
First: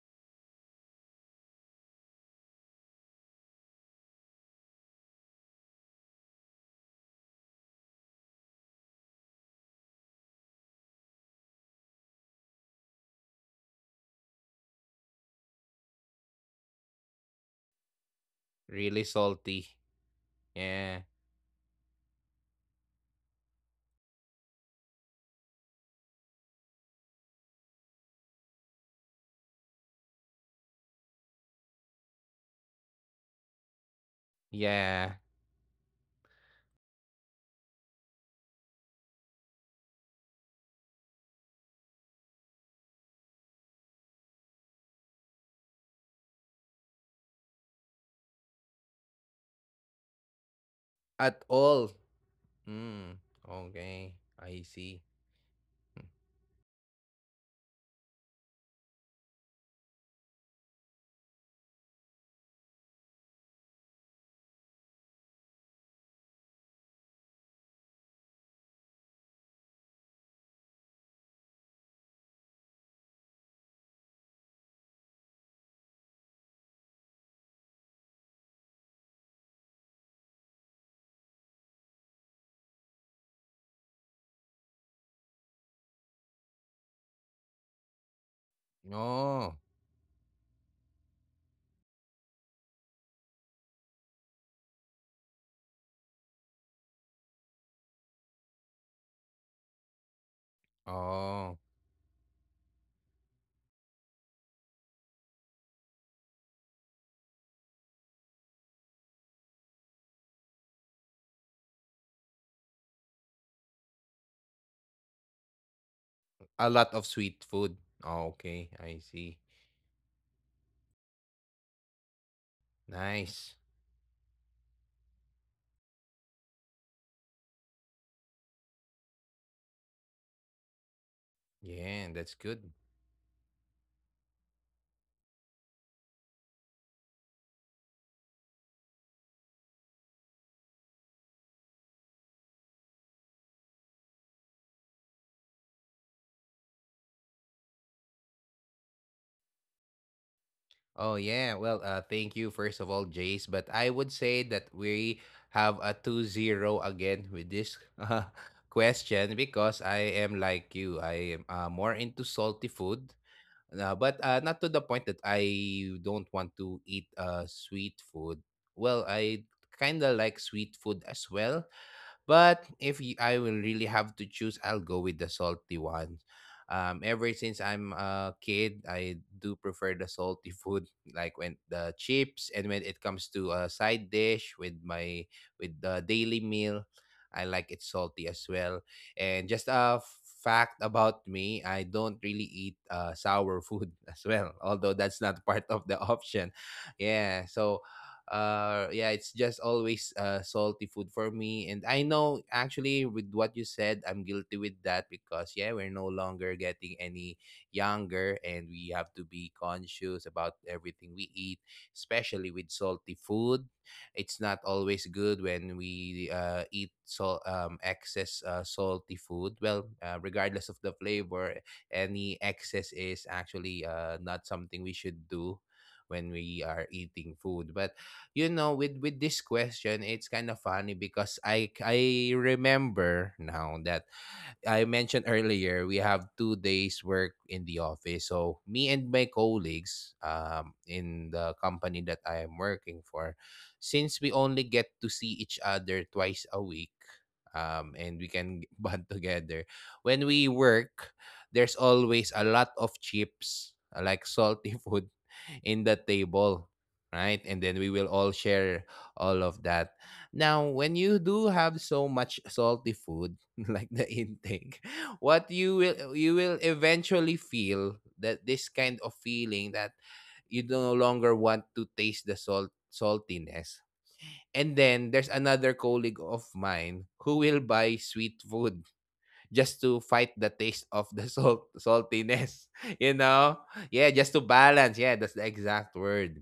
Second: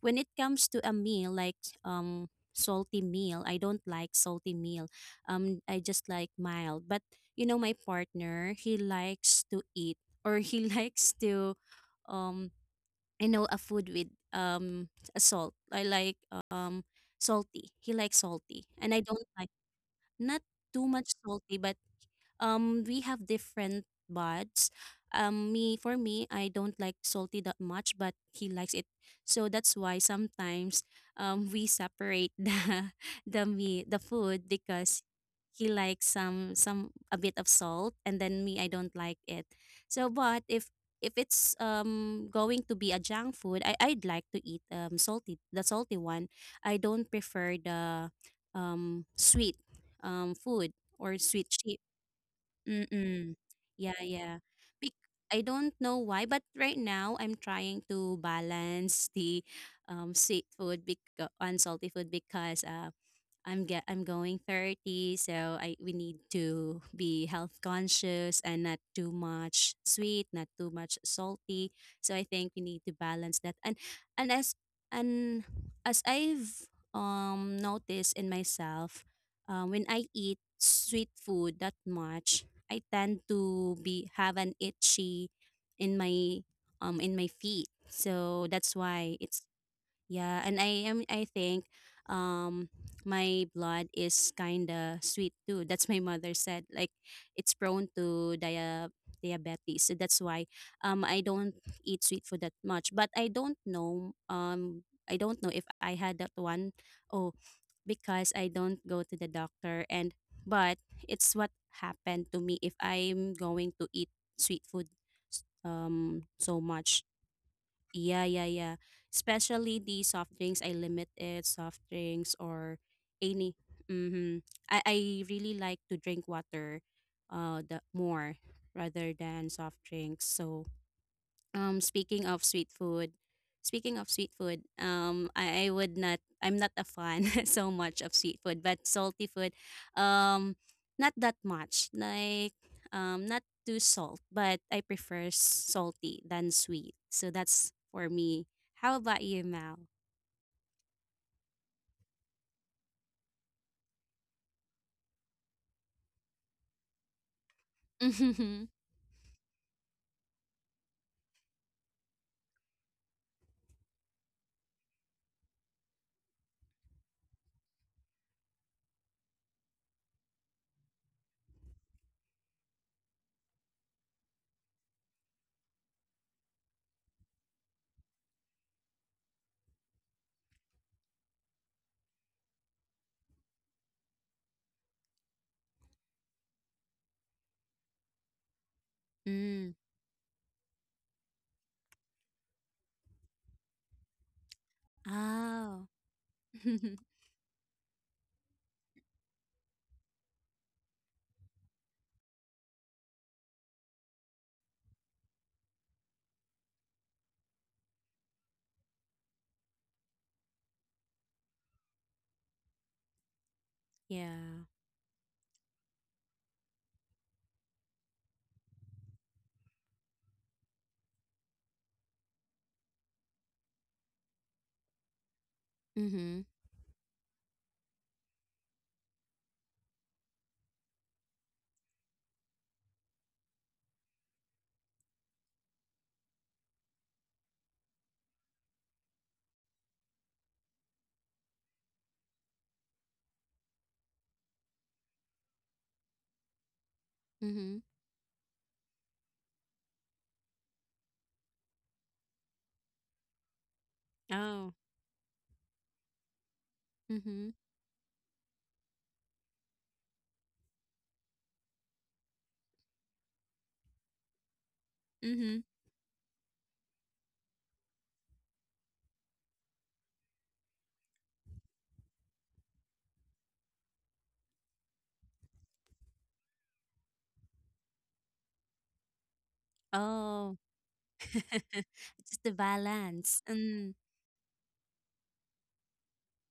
B: when it comes to a meal like um salty meal I don't like salty meal. I just like mild, but you know my partner he likes to eat or he likes to um you know a food with a salt. I like um salty he likes salty and I
A: Really
B: don't like,
A: salty.
B: not too
A: Yeah.
B: much salty, but we have different buds. Me For me I don't like salty that much, but he likes it. So that's why sometimes we separate the meat the food because
A: Yeah.
B: he likes some a bit of salt and then me I don't like it. So but if it's going to be a junk food I'd like to eat salty the salty one. I don't prefer the sweet food or
A: At
B: sweet.
A: all. Mm.
B: Mm. Yeah,
A: Okay.
B: yeah.
A: I see.
B: Bec- I don't know why, but right now I'm trying to balance the sweet food bec- and food because I'm going 30, so I we need to be health conscious and not too much sweet, not too much salty. So I think we need to balance that. And as and as I've noticed in myself, when I eat sweet food that much, I tend to be have an itchy in my in my feet. So that's why it's,
A: Oh,
B: yeah, and I think um my blood is kind of sweet too. That's my mother said, like it's prone to diabetes. So that's why I don't
A: oh,
B: eat sweet food that much, but I don't know, I don't know if I had that one, oh, because I don't go to the doctor. And but it's what happened to me if I'm going to eat sweet food so
A: a lot
B: much.
A: of sweet food.
B: Yeah,
A: Oh,
B: yeah, yeah.
A: okay, I see.
B: Especially the soft drinks, I limit it. Soft drinks or any.
A: Nice.
B: Mm-hmm. I really like to drink water, the more rather than soft drinks. So um,
A: Yeah,
B: speaking
A: that's
B: of sweet
A: good.
B: food, speaking of sweet food, I would not. I'm not a fan so much of sweet food, but salty food, um, not that much. Like, not too salt, but I prefer salty than sweet. So that's for me. How about you, Mal?
A: Oh yeah, well, thank you first of all, Jace. But I would say that we have a 2-0 again with this uh,
B: Mm-hmm.
A: question, because I am like you. I am more into salty food, but not to the point that I don't want to eat sweet food. Well, I kind of like sweet food as well. But if I will really have to choose, I'll go with the salty ones. Ever since I'm a kid, I do prefer the salty food, like when the chips, and when it comes to a side dish with my with the daily meal, I like it salty as well. And
B: Mm.
A: just a fact about me, I don't really eat sour food as well, although that's not part
B: Oh.
A: of the option. Yeah, so yeah, it's just always salty food for me. And I know, actually, with what you said, I'm guilty with that, because yeah, we're no longer getting any younger, and we have to be conscious about everything we eat, especially with salty food. It's
B: Yeah.
A: not always good when we eat so excess salty food. Well, regardless of the flavor, any excess is actually not something we should do when
B: Mhm.
A: we are eating food. But you know, with this question, it's kind of funny, because I remember now that I mentioned earlier, we have 2 days work in the office. So me and my colleagues, in the company that I am working for, since we only get to see each other twice a week,
B: Mhm.
A: and we can bond together. When we work, there's always a lot of chips, like
B: Oh.
A: salty food, in the table,
B: Mhm.
A: right? And then we will all share all of that. Now, when you do have so much salty food, like the intake, what
B: Mhm.
A: you will eventually feel that this kind of feeling, that you no longer want to taste the saltiness. And then there's another colleague of mine who will buy sweet food, just to fight
B: Oh.
A: the taste of the
B: Just the
A: saltiness, you
B: balance.
A: know. Yeah, just to balance, yeah, that's the exact word.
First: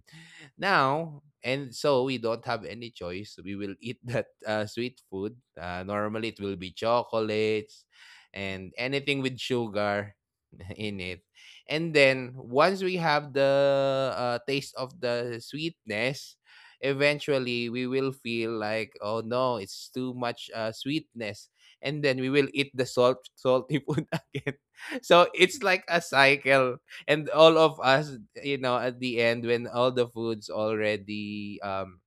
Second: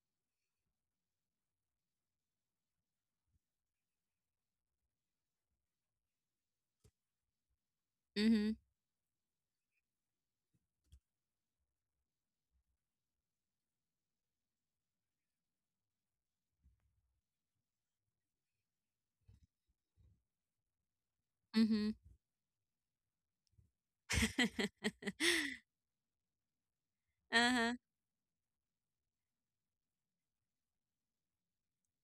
A: Now, and so we don't have any choice, we will eat that sweet food. Normally it will be chocolates
B: Mhm,
A: and anything with sugar in it. And then once we have the taste of the sweetness, eventually we will feel like, oh no, it's too much sweetness.
B: mhm.
A: And then we will eat the salty food again. So it's like a cycle, and all
B: Uh-huh.
A: of us, you know, at the end when all the food's already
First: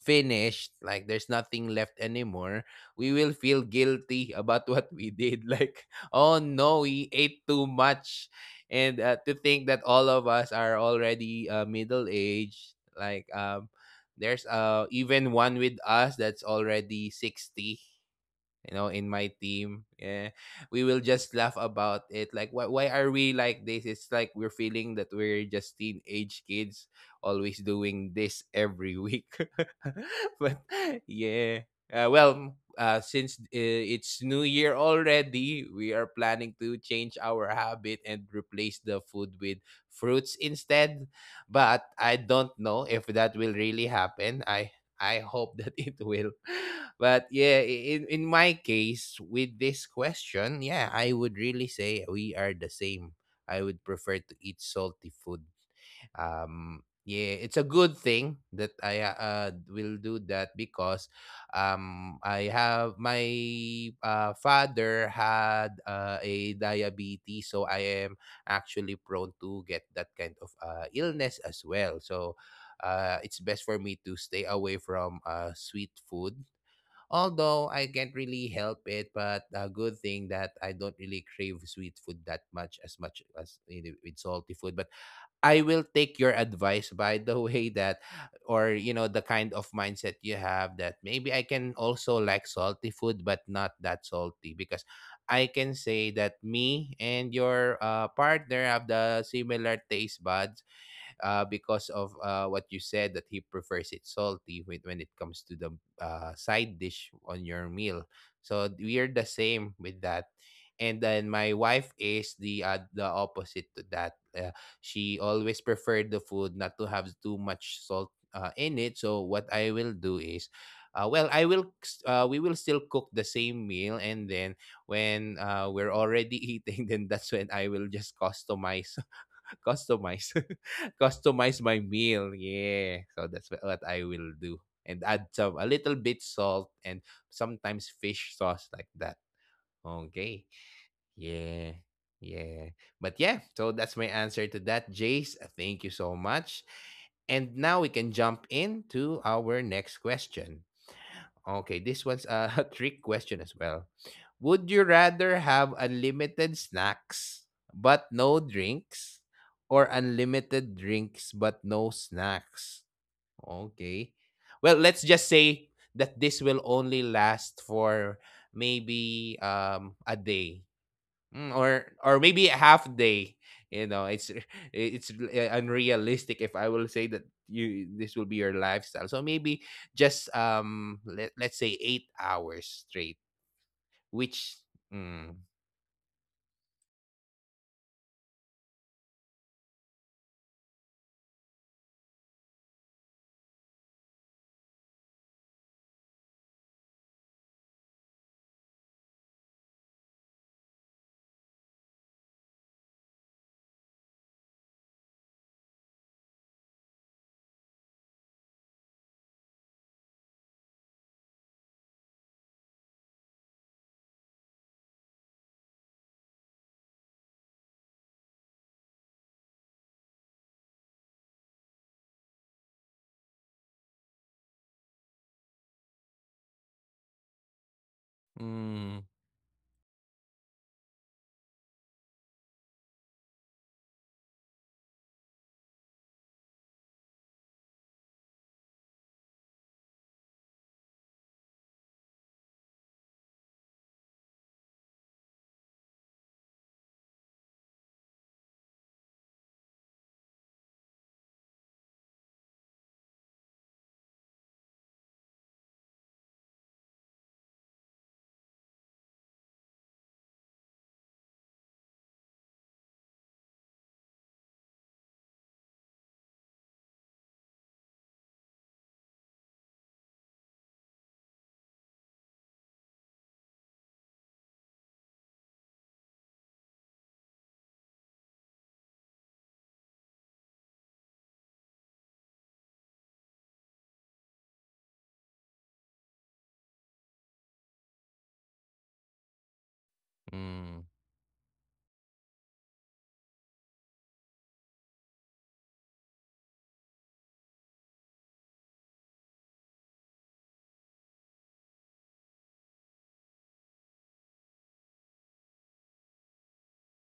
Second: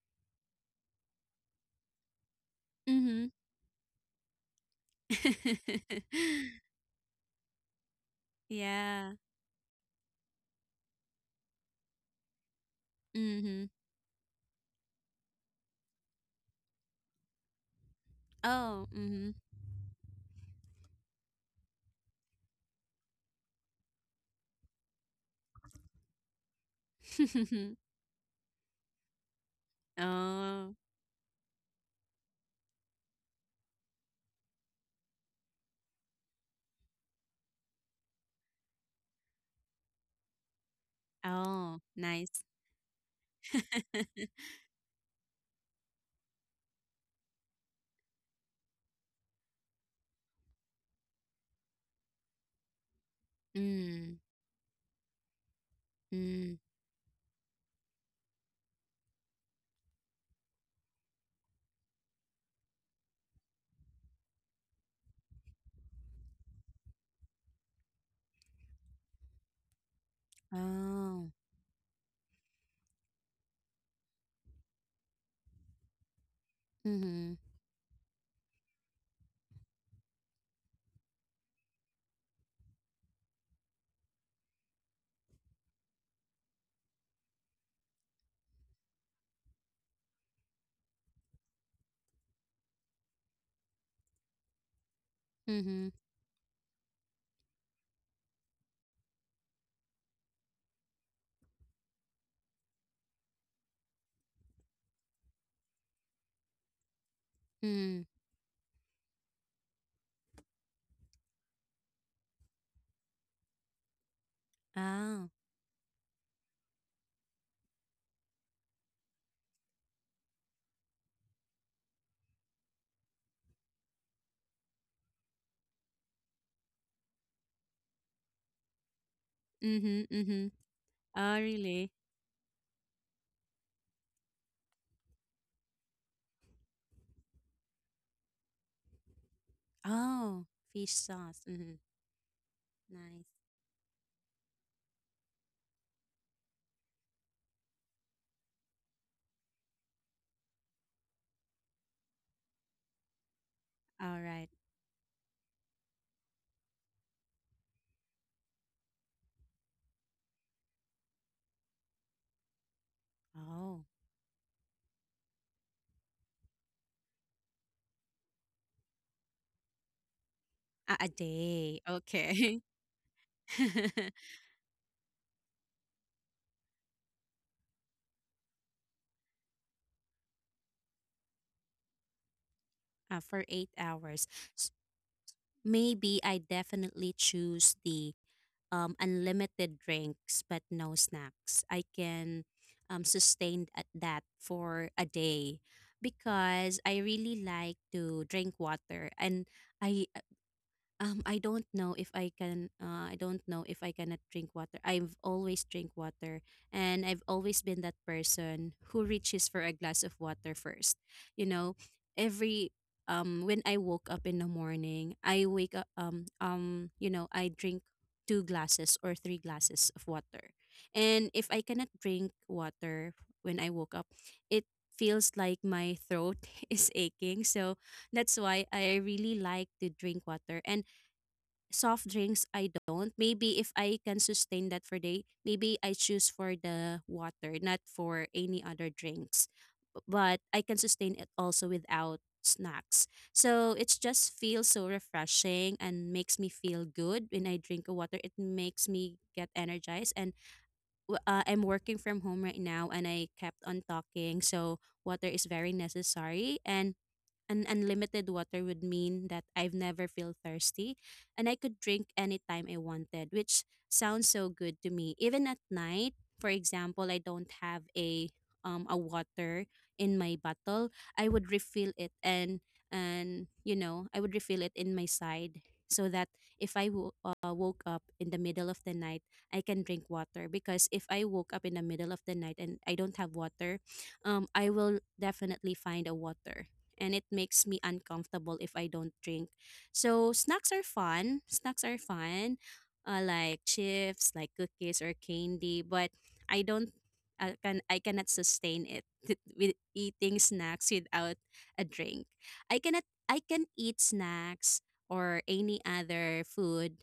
A: finished, like there's nothing left anymore, we
B: Mhm.
A: will feel guilty about what we did. Like, oh no, we ate too much, and
B: Yeah.
A: to think that all of us are already middle aged,
B: Mhm.
A: There's even one with us that's already 60, you
B: Oh,
A: know, in my
B: mhm.
A: team. Yeah, we will just laugh about it like why are we like this. It's like we're feeling that we're just teenage kids always doing this every week. But
B: Oh.
A: yeah, well, since it's new year already, we are planning to change our habit and replace the food with fruits instead, but
B: Oh,
A: I
B: nice.
A: don't know if that will really happen. I hope that it will. But yeah, in my case with this question, yeah, I would really say we are the same. I would prefer
B: Mm,
A: to eat salty food.
B: mm.
A: Yeah, it's a good thing that I will do that, because I have my father had a diabetes, so I am actually prone to get that kind of
B: Oh.
A: illness as well. So it's best for me to stay away from sweet food,
B: Mhm,
A: although I can't really help it. But a good thing that I don't really crave sweet food that much, as much as you with salty food. But I will take your advice, by the way, that, or you know, the kind of mindset you have, that maybe I can also like salty food but not that salty. Because I can
B: mhm,
A: say that me and your partner have the similar taste buds, because of what you said, that he prefers it salty with, when it comes to the side dish on your
B: mm.
A: meal. So we are the same with that. And then my wife is the the opposite to that. She
B: Oh.
A: always preferred the food not to have too much salt in it. So what I will do is, well, we will still cook the same meal, and then when we're already eating, then that's when I will just customize
B: Mhm,
A: Customize.
B: mhm. Oh,
A: Customize my
B: really?
A: meal. Yeah. So that's what I will do. And add some, a little bit salt, and sometimes fish sauce like that. Okay.
B: Oh, fish sauce.
A: Yeah.
B: Mhm.
A: Yeah. But
B: Nice.
A: yeah, so that's my answer to that, Jace. Thank you so much. And now we can jump into our next question. Okay, this one's a trick question as well.
B: Alright.
A: Would you rather have unlimited snacks but no drinks, or unlimited drinks but no snacks?
B: Oh,
A: Okay. Well, let's just say that this will only last for maybe a day.
B: a
A: Mm,
B: day.
A: or maybe a
B: Okay.
A: half day. You know, it's it's unrealistic if I will say that you this will be your lifestyle. So maybe just let's say 8 hours straight,
B: For 8 hours.
A: which mm,
B: Maybe I definitely choose the unlimited drinks but no snacks. I can sustain at that for a day because I really like to drink water and I I don't know if I can. I don't know if I cannot drink water. I've always drink water, and I've always been that person who reaches for a glass of water first. You know, every when I woke up in the morning, I wake up you know I drink two glasses or three glasses of water, and if I cannot drink water when I woke up, it feels like my throat is aching. So that's why I
A: mm,
B: really like to drink water and soft drinks I don't. Maybe if I can sustain that for day, maybe I choose for the water, not for any other drinks. But I can sustain it also without snacks. So it's just feels so refreshing and makes me feel good when I drink a water. It makes me get energized and I'm working from home right now and I kept on talking. So water is very necessary and an unlimited water would mean that I've never feel thirsty and I could drink anytime I wanted, which sounds so good to me. Even at night, for example, I don't have a water in my bottle, I would refill it and you know, I would refill it in my side so that if woke up in the middle of the night, I can drink water because if I woke up in the middle of the night and I don't have water, I will definitely find a water and it makes me uncomfortable if I don't drink. So snacks are
A: mm,
B: fun. Snacks are fun, like chips, like cookies or candy. But I don't, I can, I cannot sustain it with eating snacks without a drink. I cannot, I can eat snacks or any other food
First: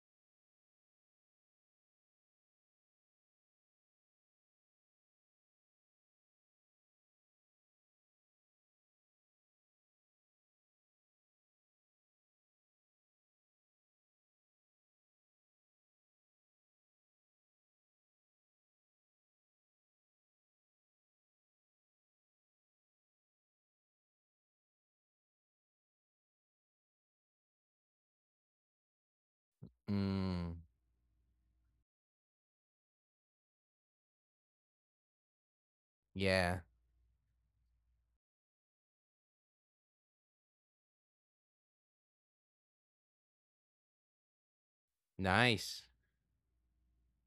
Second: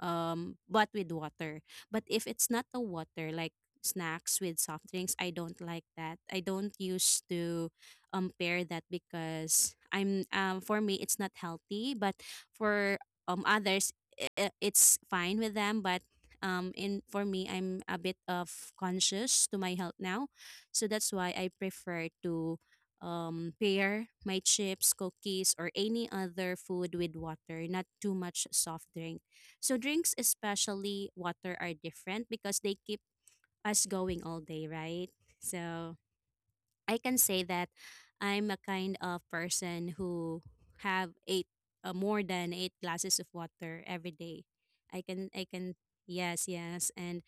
B: but with water. But if it's not the water, like snacks with soft drinks, I don't like that. I don't used to pair that because I'm for me it's not healthy, but for others i- it's fine with them, but in for me I'm a bit of conscious to my health now. So that's why I prefer to pair my chips, cookies, or any other food with water, not too much soft drink. So drinks,
A: mm,
B: especially water, are different because they keep us going all day, right? So
A: yeah,
B: I can say that I'm a kind of person who have eight more than eight glasses of water every day. I can.
A: nice,
B: Yes, yes. and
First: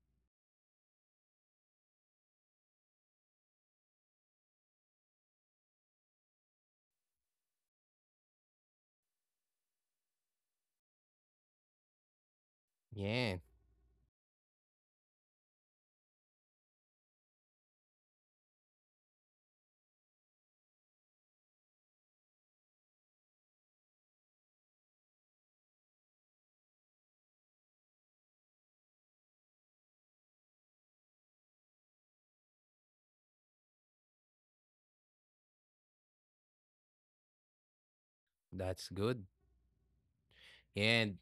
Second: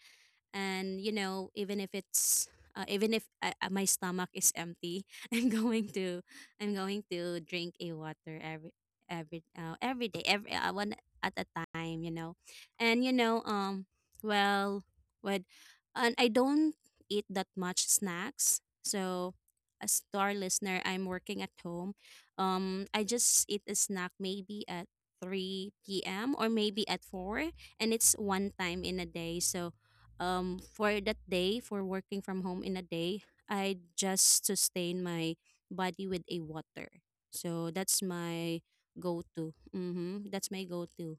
B: and even if it's even if my stomach is empty i'm going to I'm going to drink a water, every day, every one at a time, and you know
A: yeah,
B: um well, with and I don't eat that much snacks. So as to our listener, I'm working at home, I just eat a snack maybe at 3 p.m or maybe at 4, and it's one time in a day. So for that day, for working from home in a day, I just sustain my body with a water. So that's my
A: that's good,
B: go-to. Mm-hmm. That's my
A: yeah.
B: go-to.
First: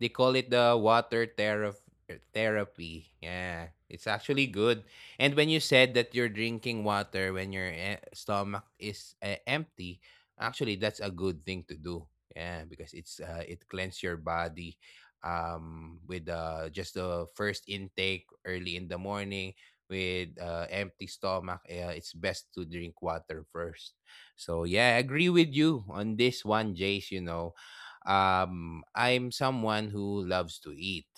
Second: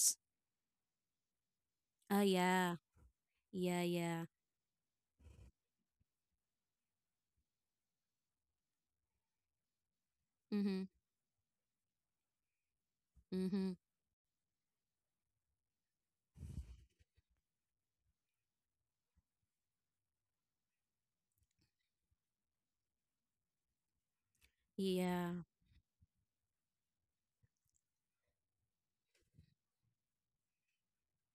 A: They call it the water
B: Oh yeah.
A: therapy. Yeah,
B: Yeah,
A: it's
B: yeah.
A: actually good. And when you said that you're drinking water when your eh, stomach is eh, empty,
B: Mm-hmm.
A: actually that's a good thing to do. Yeah, because it's
B: Mm-hmm.
A: it cleans your body with just the first intake early in the morning, with empty stomach. It's best to drink water first. So yeah, I
B: Yeah.
A: agree with you on this one, Jace. You know, I'm someone who loves to eat.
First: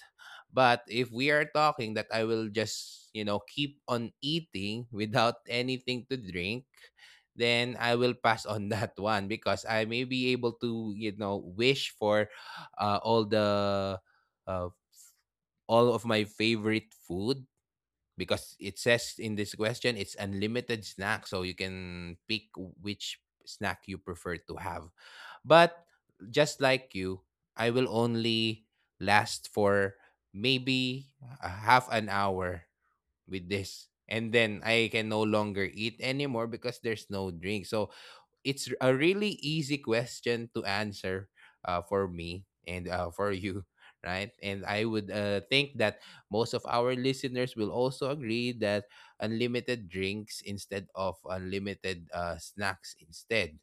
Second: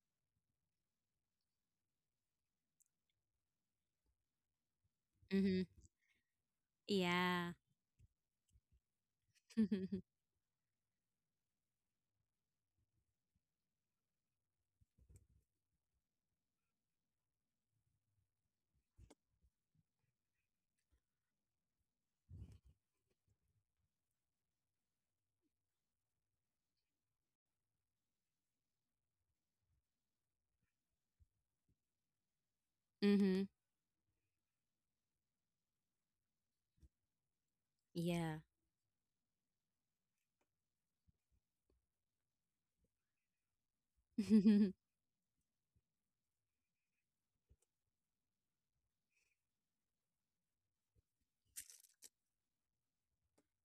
A: But if we are talking that I will just, you know, keep on eating without
B: Mm-hmm.
A: anything to drink,
B: Yeah.
A: then I will pass on that one, because I
B: Mm-hmm.
A: may be able to, you know, wish for uh, all the uh, all of my favorite food, because it says in this question it's unlimited snack, so you can pick which snack you prefer to have. But just like you, I will only last for maybe a half an hour with this, and then I can no longer eat anymore because there's no drink. So
B: Yeah.
A: it's a really easy question to answer, for me and for you, right? And I would think that most of our listeners will also agree that unlimited drinks instead of unlimited snacks instead.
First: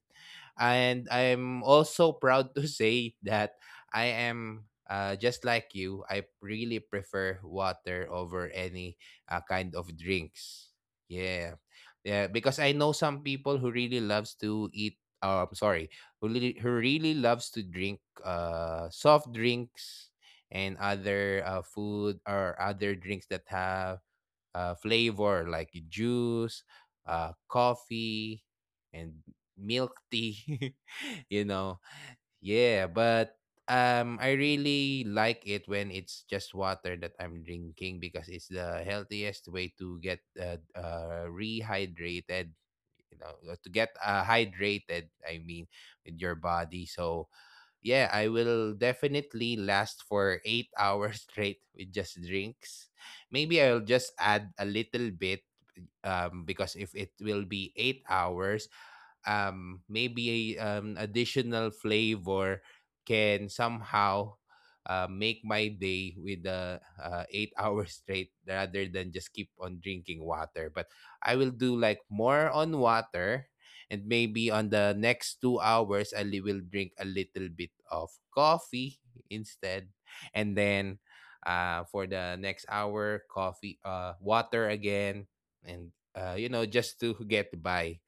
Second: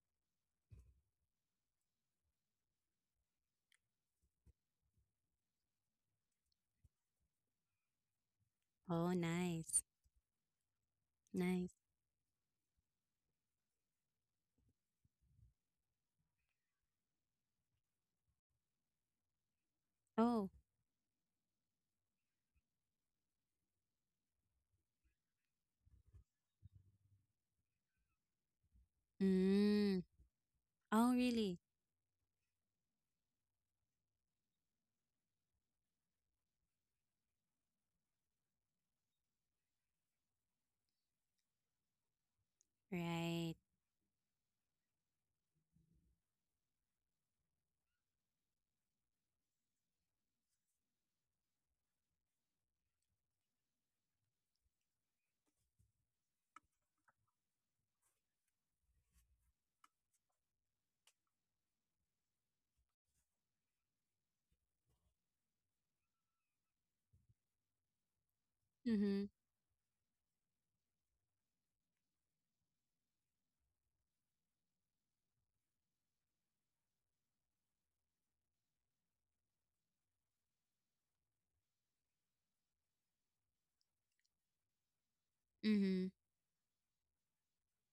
A: And I'm also proud to say that I am, just like you, I really prefer water over any
B: Oh,
A: kind
B: nice.
A: of drinks. Yeah.
B: Nice.
A: Yeah, because I know some people who really loves to eat. I'm sorry, who really loves to drink soft drinks,
B: Oh.
A: and other food or other drinks that have flavor, like juice, coffee, and milk
B: Mm.
A: tea.
B: Oh,
A: You
B: really.
A: know, yeah, but. I really like it when it's just water that I'm drinking, because it's the healthiest way to get rehydrated, you know, to
B: Right.
A: get hydrated, I mean, with your body. So yeah, I will definitely last for eight hours straight with just drinks. Maybe I'll just add a little bit, because if it will be 8 hours, maybe a additional flavor can somehow make my day with the eight hours straight, rather than just
B: Mm-hmm.
A: keep on drinking water. But I will do like more on water, and maybe on the next 2 hours, will drink a little bit of coffee instead, and then for the next hour, coffee, water again, and
B: Mm-hmm.
A: you know, just to get by.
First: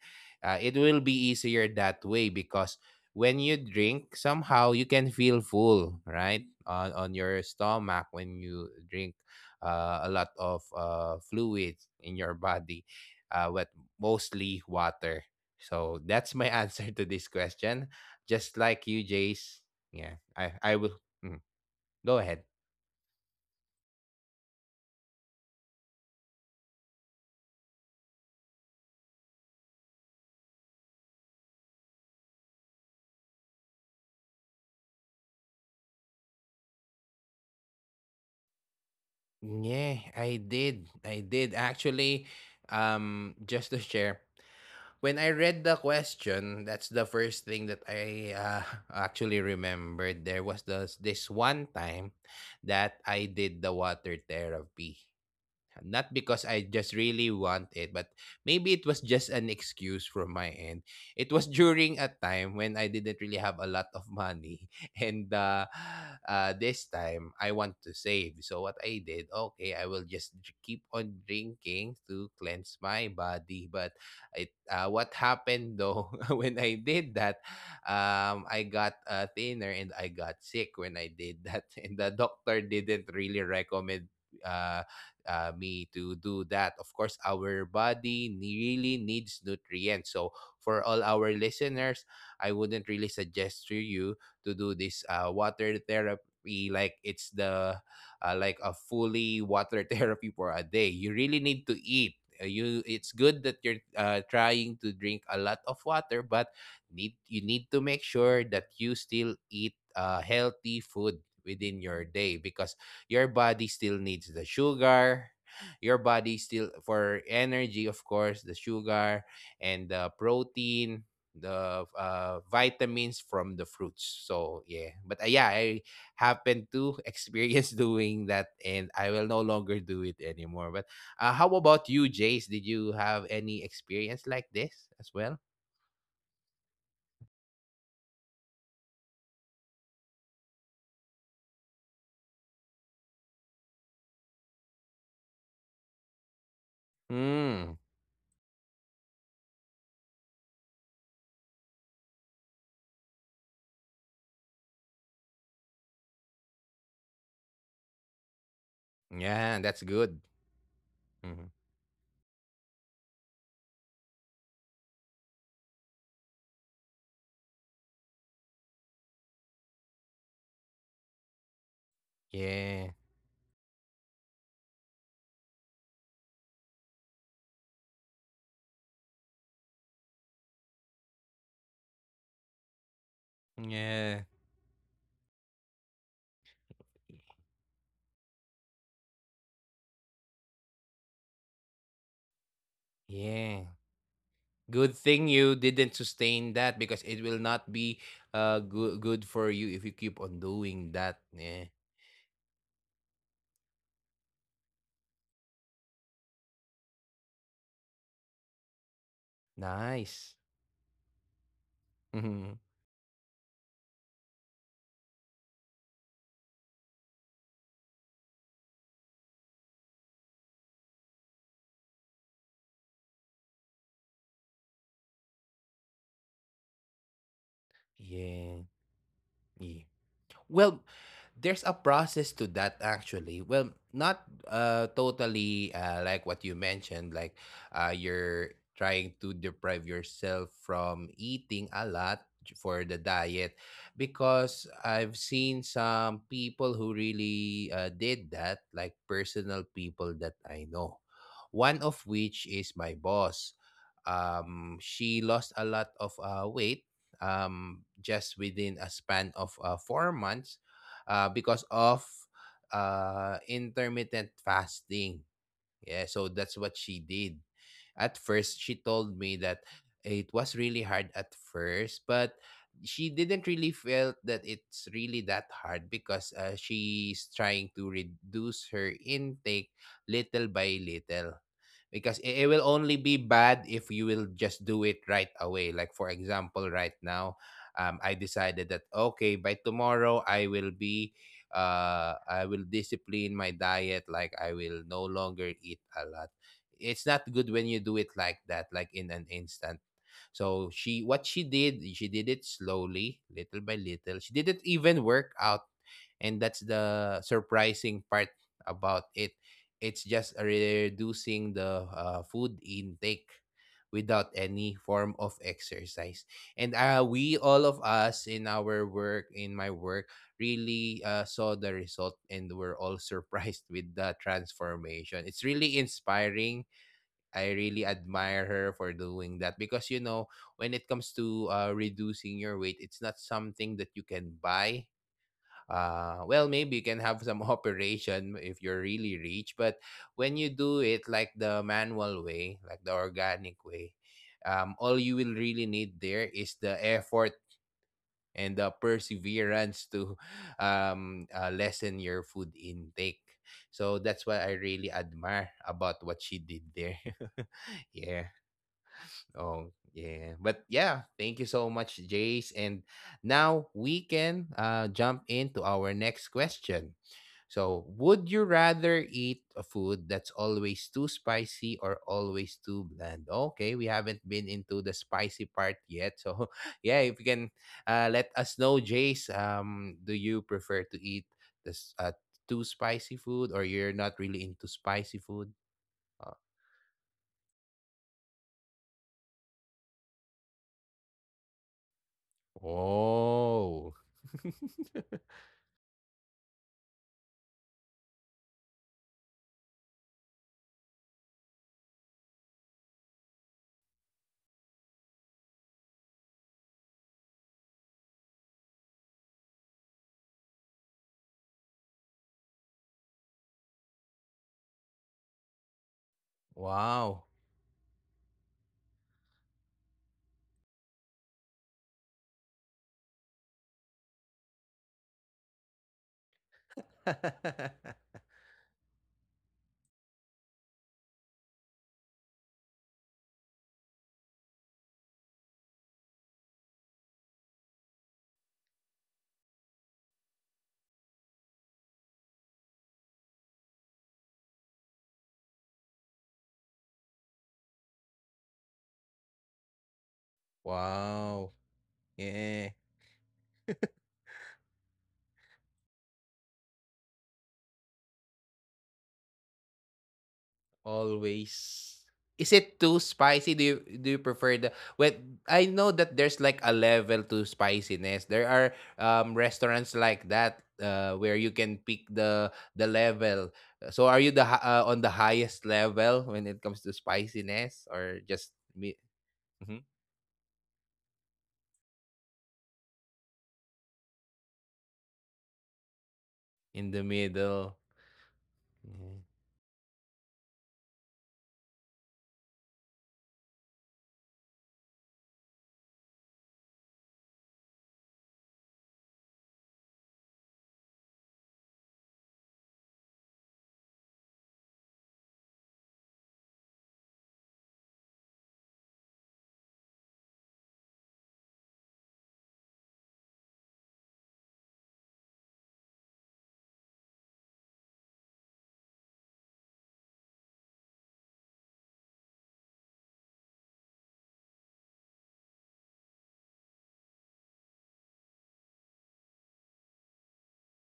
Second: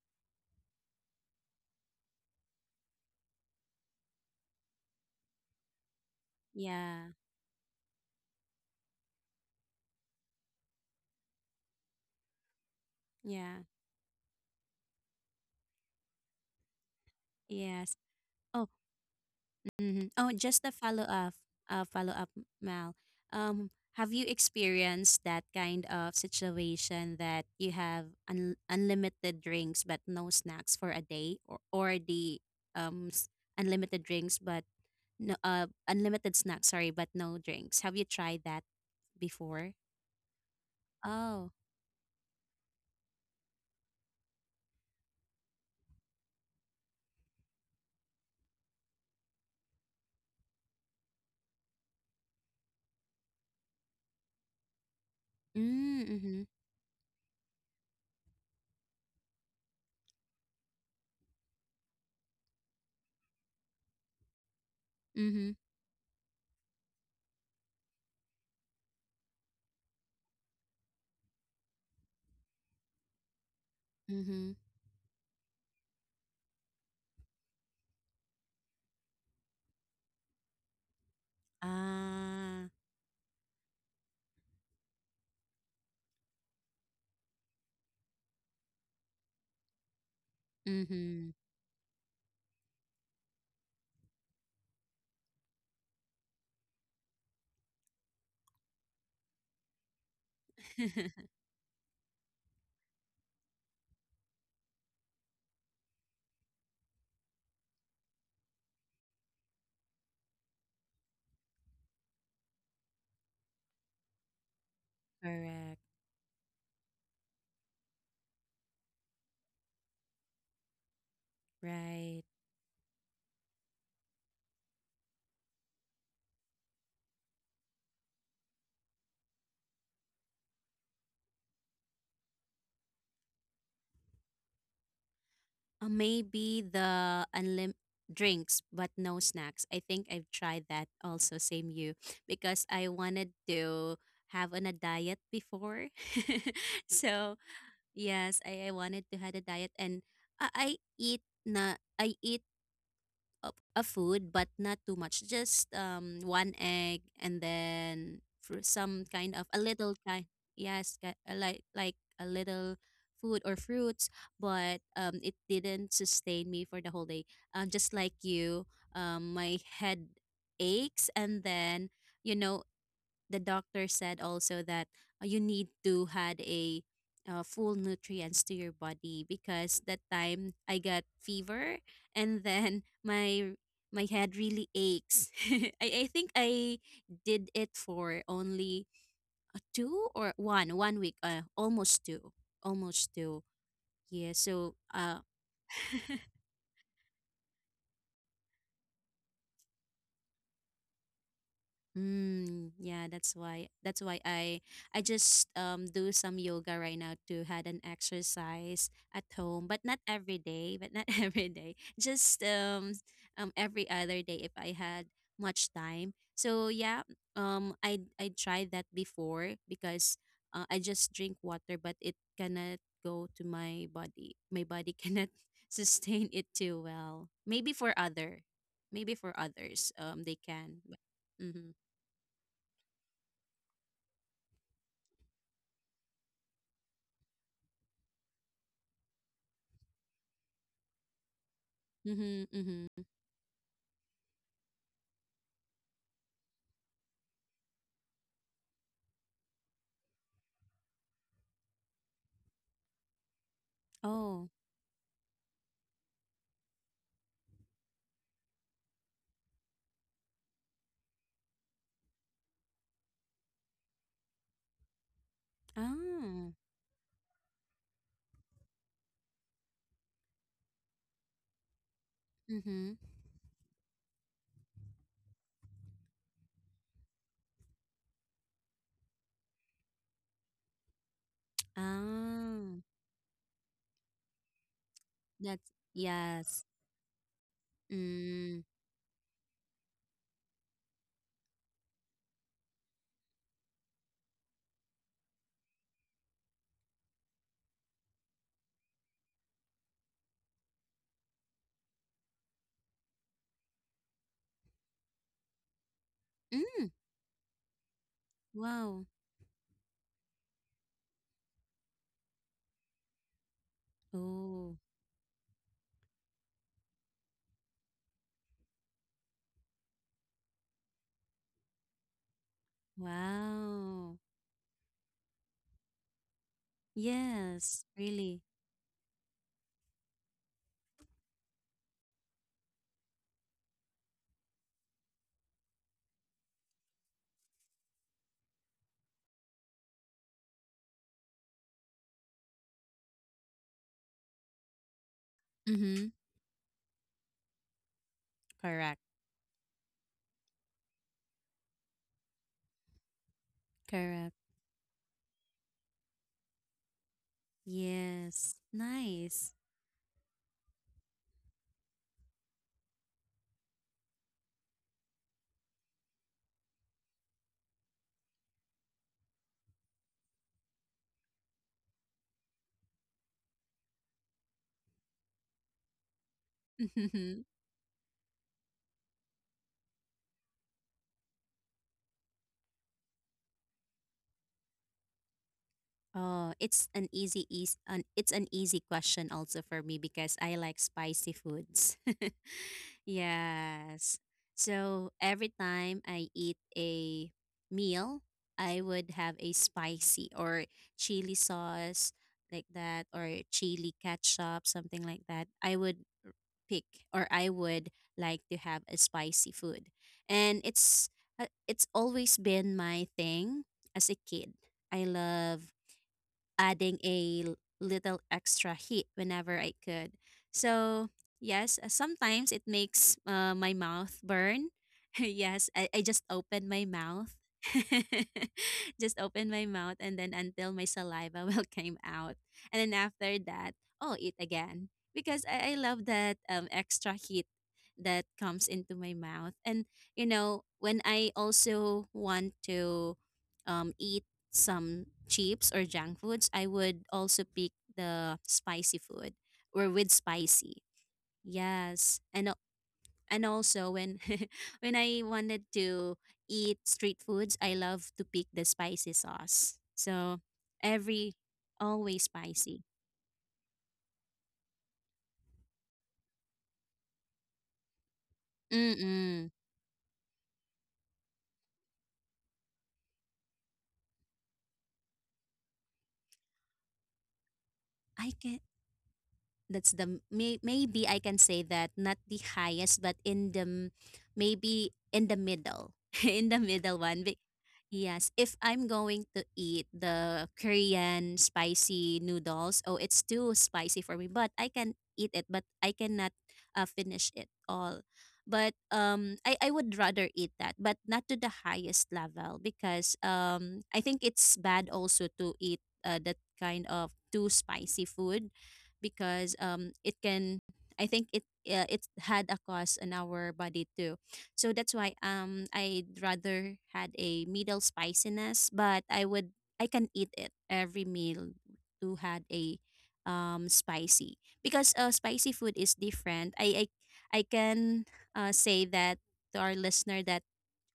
A: It will be easier that way, because when you drink, somehow you can feel full right
B: Yeah,
A: on your stomach, when you drink a lot of fluids in your body.
B: yeah.
A: But mostly water. So that's my answer to this question,
B: Yes.
A: just
B: Oh.
A: like you, Jace.
B: Mhm.
A: yeah
B: Oh,
A: i
B: just a
A: i will
B: follow up,
A: mm,
B: uh, follow
A: Go
B: up,
A: ahead.
B: Mal. Um, have you experienced that kind of situation that you have unlimited drinks but no snacks for a day, or the um s- unlimited drinks, but no unlimited snacks, sorry, but no drinks? Have you tried that before?
A: Yeah, I
B: Oh.
A: did, actually. Just to share, when I read the question, that's the first thing that I actually remembered. There was this one time that I did the water therapy. Not
B: Mm-hmm.
A: because I just really want it, but maybe it was just an excuse from my end. It was during a time when I didn't really have a lot of money. And
B: Mm-hmm.
A: this time, I want to save. So, what I did, okay, I will just keep on drinking to cleanse my body. But
B: Mm-hmm.
A: what happened though, when I did that, I got thinner and I got sick when I did that. And the doctor
B: Ah.
A: didn't really recommend. Uh, Me to do that. Of course, our body really needs nutrients. So, for all
B: Mm-hmm.
A: our listeners, I wouldn't really suggest to you to do this water therapy, like it's the like a fully water therapy for a day. You really need to eat. You, it's good that you're trying to drink a lot of water, but need you need to make sure that you still eat healthy food within your day, because your body still needs the sugar,
B: Correct.
A: your body still, for energy, of course, the sugar and the protein, the
B: Right.
A: vitamins from the fruits. So yeah, but yeah, I happened to experience doing that, and I will no longer do it anymore. But how about you, Jace? Did you have any experience like this as well?
B: Maybe the unlim drinks but no snacks. I think I've tried that also, same you, because I wanted to have on a diet before. So
A: Hmm.
B: yes, I wanted to have a diet, and I, I I eat of a food, but not too much, just one egg, and then for some kind of a
A: Yeah, that's
B: little kind.
A: good.
B: Yes, ki- uh,
A: Mhm.
B: like like a little food or fruits, but it didn't sustain me for the whole day, just like you. My head aches, and then you know
A: Yeah.
B: the doctor said also that you need to had a full nutrients to your body, because that time I got fever, and then my
A: Yeah.
B: head really aches. I think I did it for only two or one week, almost two.
A: Yeah.
B: Yeah, so
A: Good thing you didn't sustain that, because it will not be good for you if you keep on doing that. Yeah.
B: mm, yeah, that's why. That's why I just do some yoga right now to had an exercise at home, but not
A: Nice.
B: every day, but not every day. Just
A: Mhm.
B: every other day if I had much time. So yeah, I tried that before because I just drink water, but it cannot go to my body. My body cannot sustain it too well.
A: Yeah.
B: Maybe for
A: Yeah.
B: others, they can.
A: Well,
B: But
A: there's
B: mm-hmm.
A: a process to that actually. Well, not totally like what you mentioned, like you're trying to deprive yourself from eating a lot
B: Mhm,
A: for the
B: mhm.
A: diet, because I've seen some people who really did that, like personal people that I know. One of which is my boss.
B: Oh.
A: She lost a lot of weight, just within a span of 4 months, because of intermittent fasting. Yeah, so
B: Ah.
A: that's what she did. At first, she told me that it was really hard at first, but
B: Mhm.
A: she didn't really felt that it's really that hard, because she's trying to reduce her intake little by little. Because it will
B: Ah.
A: only be bad if you will just do it right
B: That's
A: away. Like, for
B: yes.
A: example, right now, I
B: Mm.
A: decided that, okay, by tomorrow, I will be, I will discipline my diet. Like I will no longer eat a lot. It's not good when you do it like that, like in an instant. So she, what she did it slowly, little by little. She didn't even work out. And that's
B: Mm.
A: the surprising part
B: Wow.
A: about it. It's just reducing the food intake without
B: Oh.
A: any form of exercise. And we, all of us in our work, in my work, really saw the result, and were all surprised with
B: Wow.
A: the transformation. It's really inspiring. I
B: Yes,
A: really
B: really.
A: admire her for doing that because you know when it comes to reducing your weight, it's not something that you can buy. Well, maybe you can have some operation if you're really rich, but when you do it like the manual way, like the organic way, all you will really need
B: Mhm.
A: there is the effort and the
B: Correct.
A: perseverance to lessen your food intake. So that's
B: Correct.
A: what I really admire about what she did there. Yeah.
B: Yes. Nice.
A: Oh, yeah. But yeah, thank you so much, Jace. And now we can jump into our next question. So, would you rather eat a food that's always too spicy or always too bland? Okay, we haven't been into the spicy part yet. So, yeah, if you can let us know, Jace, do you prefer to eat this too spicy food or you're not really into spicy food? Uh,
B: Oh, it's an easy question also for me because I like spicy foods.
A: oh.
B: Yes. So every time I eat a meal, I would have a spicy or chili sauce like that or chili ketchup, something like that. I would pick, or I would like to have a spicy food. And it's always been my thing as a kid. I love adding
A: Wow.
B: a little extra heat whenever I could. So yes, sometimes it makes my mouth burn. Yes, I just open my mouth. Just open my mouth, and then until my saliva will came out. And then after that, oh, eat again. Because I love that extra heat that comes into my mouth. And when I also want to eat some chips or junk foods, I would also pick the spicy food or with spicy.
A: Wow.
B: Yes. And
A: Yeah.
B: and also when when I wanted to eat street foods, I love to pick the spicy sauce. So every,
A: Always.
B: always
A: Is it
B: spicy.
A: too spicy? Do you prefer the well, I know that there's like a level to spiciness. There are
B: Mm-mm.
A: restaurants like that where you can pick the level. So are you the on the highest level when it comes to spiciness or
B: I
A: just
B: can,
A: me
B: that's the maybe I can say that not the highest, but in the maybe in the middle, in the
A: in
B: middle
A: the
B: one.
A: middle?
B: Yes, if I'm going to eat the Korean spicy noodles, oh, it's too spicy for me, but I can eat it, but I cannot finish it all. But I would rather eat that, but not to the highest level, because I think it's bad also to eat that kind of too spicy food, because it can, I think it had a cost on our body too. So that's why I'd rather had a middle spiciness, but I would, I can eat it every meal, to had a spicy, because spicy food is different. I can say that to our listener that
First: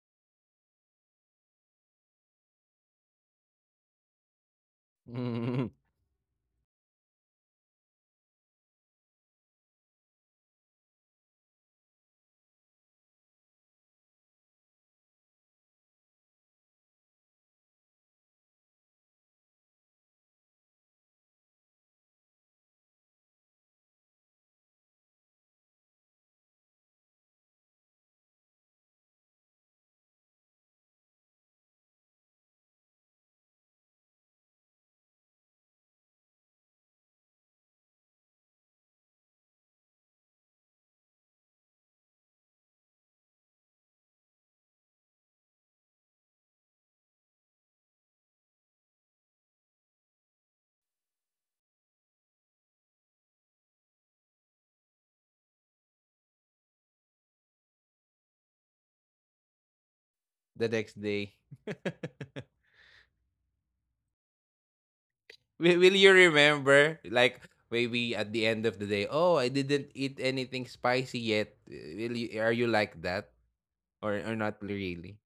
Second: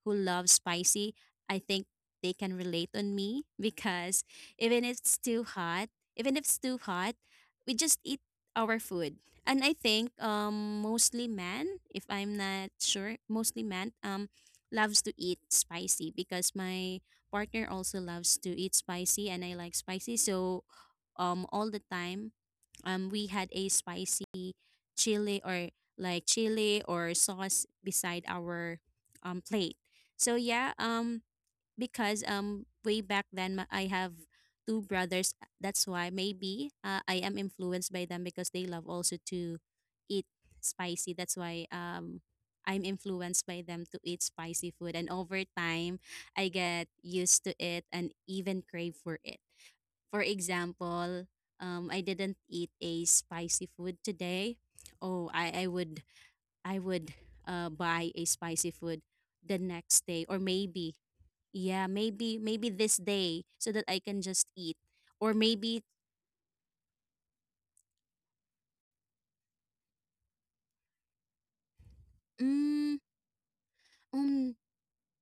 B: who love spicy, I think they can relate on me because even if it's too
A: Mhm.
B: hot, even if it's too hot, we just eat our food. And I think mostly men, if I'm not sure, mostly men loves to eat spicy, because my partner also loves to eat spicy and I like spicy. So all the time we had a spicy chili or like chili or sauce beside our plate. So yeah, because way back then I have two brothers, that's why maybe I am influenced by them, because they love also to eat spicy. That's why I'm influenced by them to eat spicy food, and over time I get used to it and even crave for it. For example, I didn't eat a spicy food today. Oh, I would buy a spicy food the next day or
A: The next
B: maybe
A: day.
B: yeah, maybe this day so that I can just eat, or
A: Will,
B: maybe
A: will you remember? Like maybe at the end of the day, oh, I didn't eat anything spicy yet. Will you, are you like
B: mm,
A: that or
B: um
A: not really?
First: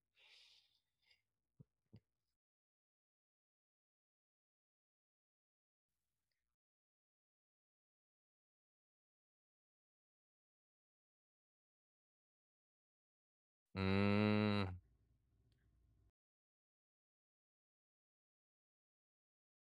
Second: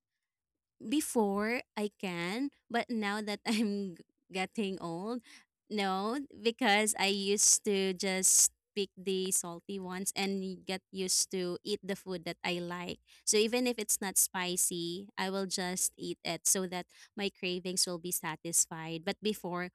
B: before I can, but now that I'm getting old, no, because I used to just pick the salty ones and get used to eat the food that I like. So even if it's not
A: Mm.
B: spicy, I will just eat it so that my cravings will be satisfied. But before,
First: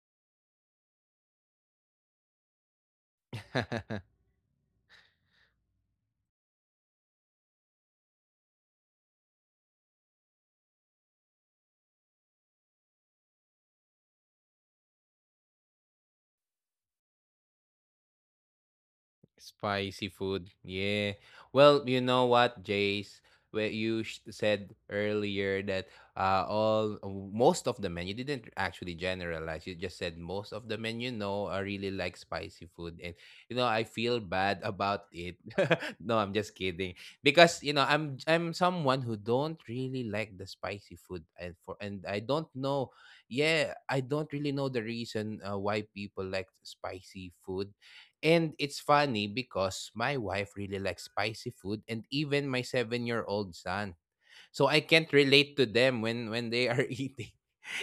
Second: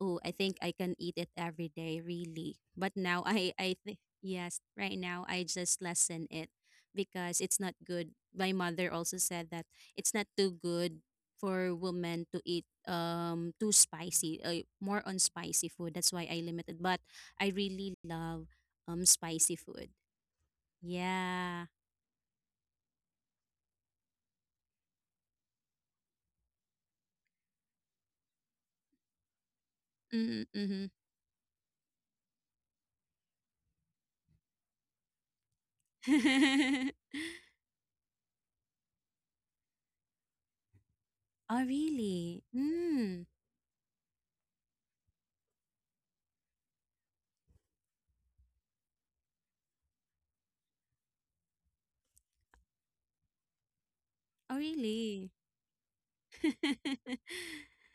B: oh, I think I can eat it every day, really. But now I think, yes, right now I just lessen it because it's not good. My mother also said that it's not too good for women to eat too spicy, more on spicy food. That's why I limited. But I really love spicy food.
A: Spicy food. Yeah.
B: Yeah.
A: Well, you know what, Jace? Where you said earlier that all most of the men, you didn't actually generalize. You just said most of the
B: Mm-hmm.
A: men you know are really like spicy food, and you know I feel bad about it. No, I'm just kidding because you know I'm someone who don't really like the spicy food, and
B: Oh,
A: for and I
B: really?
A: don't know.
B: Mm.
A: Yeah, I don't really know the reason why people like spicy food. And it's funny because my wife really likes spicy food and even my seven-year-old son.
B: Oh,
A: So I can't
B: really?
A: relate to them when they are eating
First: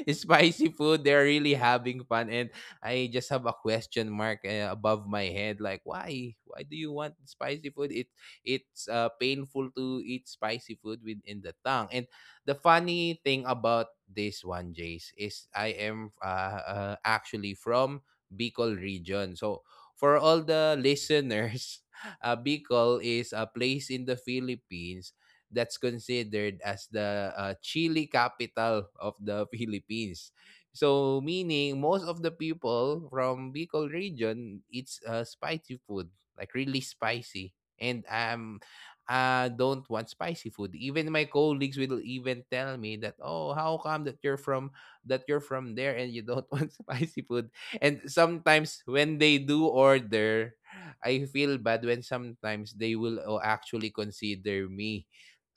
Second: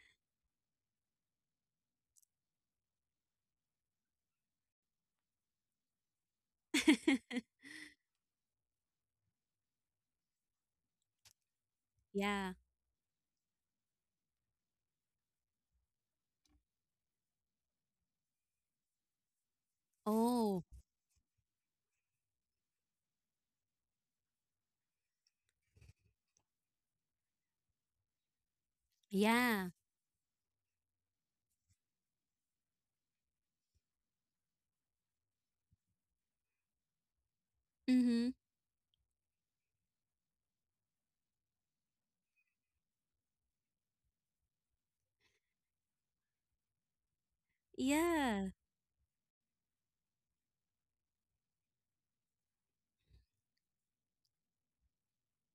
A: spicy food. They're really having fun, and I just have a question mark above my head, like why? Why do you want spicy food? It's painful to eat spicy food within the tongue. And
B: Yeah.
A: the funny thing about this one, Jace, is I am actually from Bicol region. So for all
B: Oh,
A: the listeners, Bicol is a place in the Philippines that's considered as the chili capital of the
B: yeah.
A: Philippines. So meaning most of the people from Bicol region eats spicy food, like really spicy. And
B: Mhm.
A: don't want spicy food. Even my colleagues will even tell me that, "Oh, how come that you're from there and you don't want spicy food?" And
B: Yeah.
A: sometimes when they do order, I feel bad when sometimes they will oh, actually consider me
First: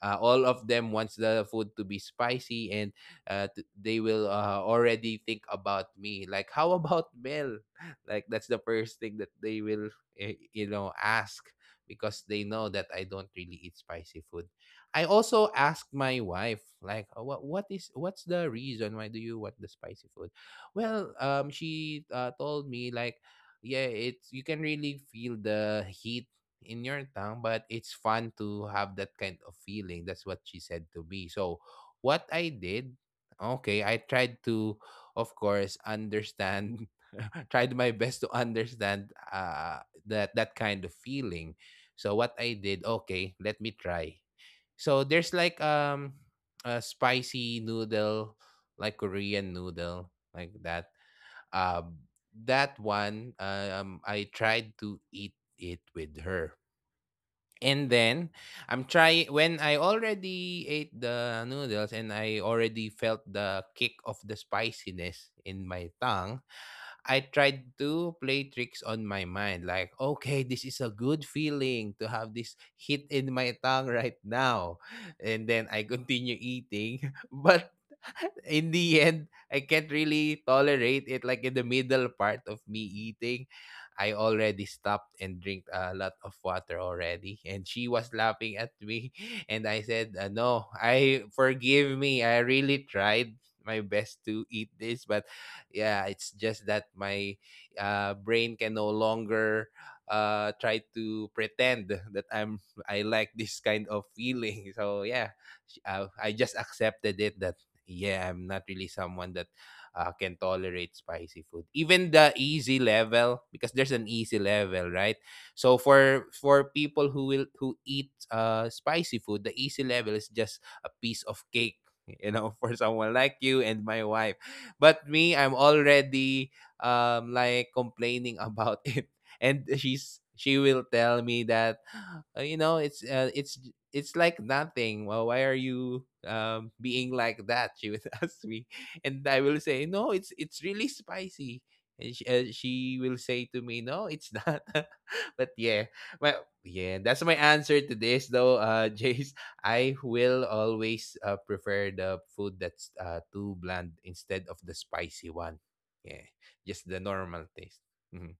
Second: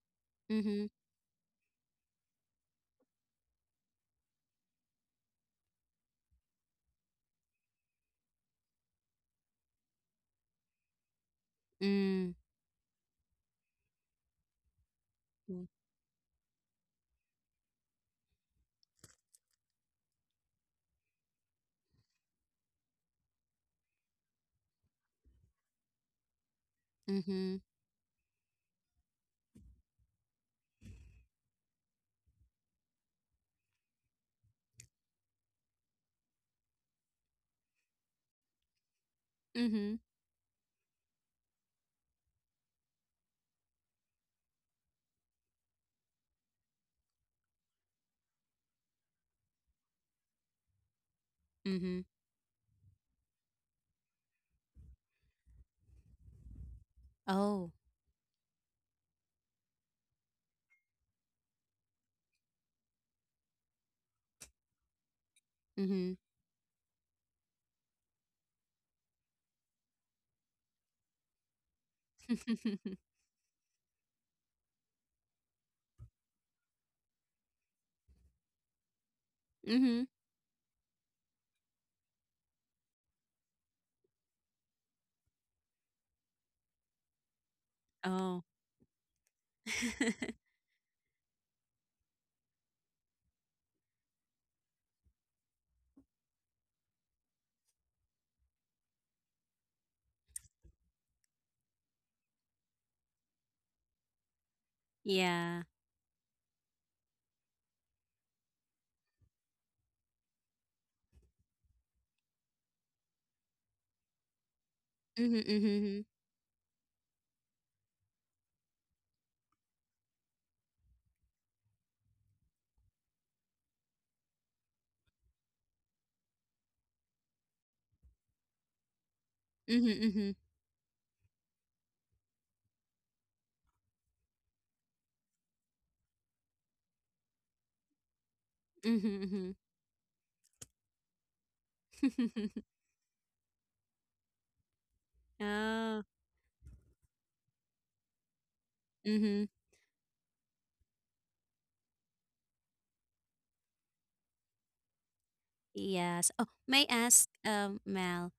A: all of
B: Mhm.
A: them wants the food to be spicy and they will already think about me like how about mel like that's the first thing that they will you know ask because
B: Mm.
A: they know that I don't really eat spicy food. I also
B: Mm.
A: asked my wife like "Oh, what's the reason why do you want the spicy food?" Well she told me like yeah it's you can really feel the heat in your tongue,
B: Mhm.
A: but it's fun to have that kind of feeling. That's what she said to me. So, what I did, okay, I tried to, of course, understand, tried my best to understand
B: Mhm.
A: that kind of feeling. So, what I did, okay, let me try. So, there's like a spicy noodle, like Korean noodle, like that.
B: Mhm.
A: Um, that one, I tried to eat it with her.
B: Oh.
A: And then I'm trying when I already ate the noodles and I already felt the kick of the spiciness in my
B: Mhm.
A: tongue, I tried to play tricks on my mind, like, okay, this is a good feeling to have this
B: Mhm.
A: hit in my tongue right now. And then I continue eating. But in the end, I can't really tolerate it. Like in the middle part of me eating, I already stopped and drink a lot of water already. And she was
B: Oh.
A: laughing at me. And I said, no, I forgive me. I really tried my best to eat this, but yeah, it's just that my brain can no longer try to pretend that I like this kind of feeling. So yeah,
B: Yeah.
A: I just accepted it that yeah, I'm not really someone that can tolerate spicy food. Even the easy level because there's an easy level, right?
B: Mhm.
A: So
B: Mhm.
A: for people who will who eat spicy food, the easy level is just a piece of cake, you know, for someone like you and my wife. But me, I'm already like complaining about it. And
B: Mhm.
A: she will tell me that You know it's like nothing. Well, why are you being like that? She would ask me, and
B: Mhm.
A: I will
B: Mhm.
A: say no. It's really spicy. And
B: Mhm.
A: she will say to me, "No, it's not." But yeah,
B: Oh.
A: well, yeah, that's my answer to this, though, Jace.
B: Mhm.
A: I will always prefer the food that's too bland instead of the spicy one. Yeah,
B: Yes. Oh, may
A: just the
B: I ask,
A: normal taste.
B: Mal,
A: Mhm.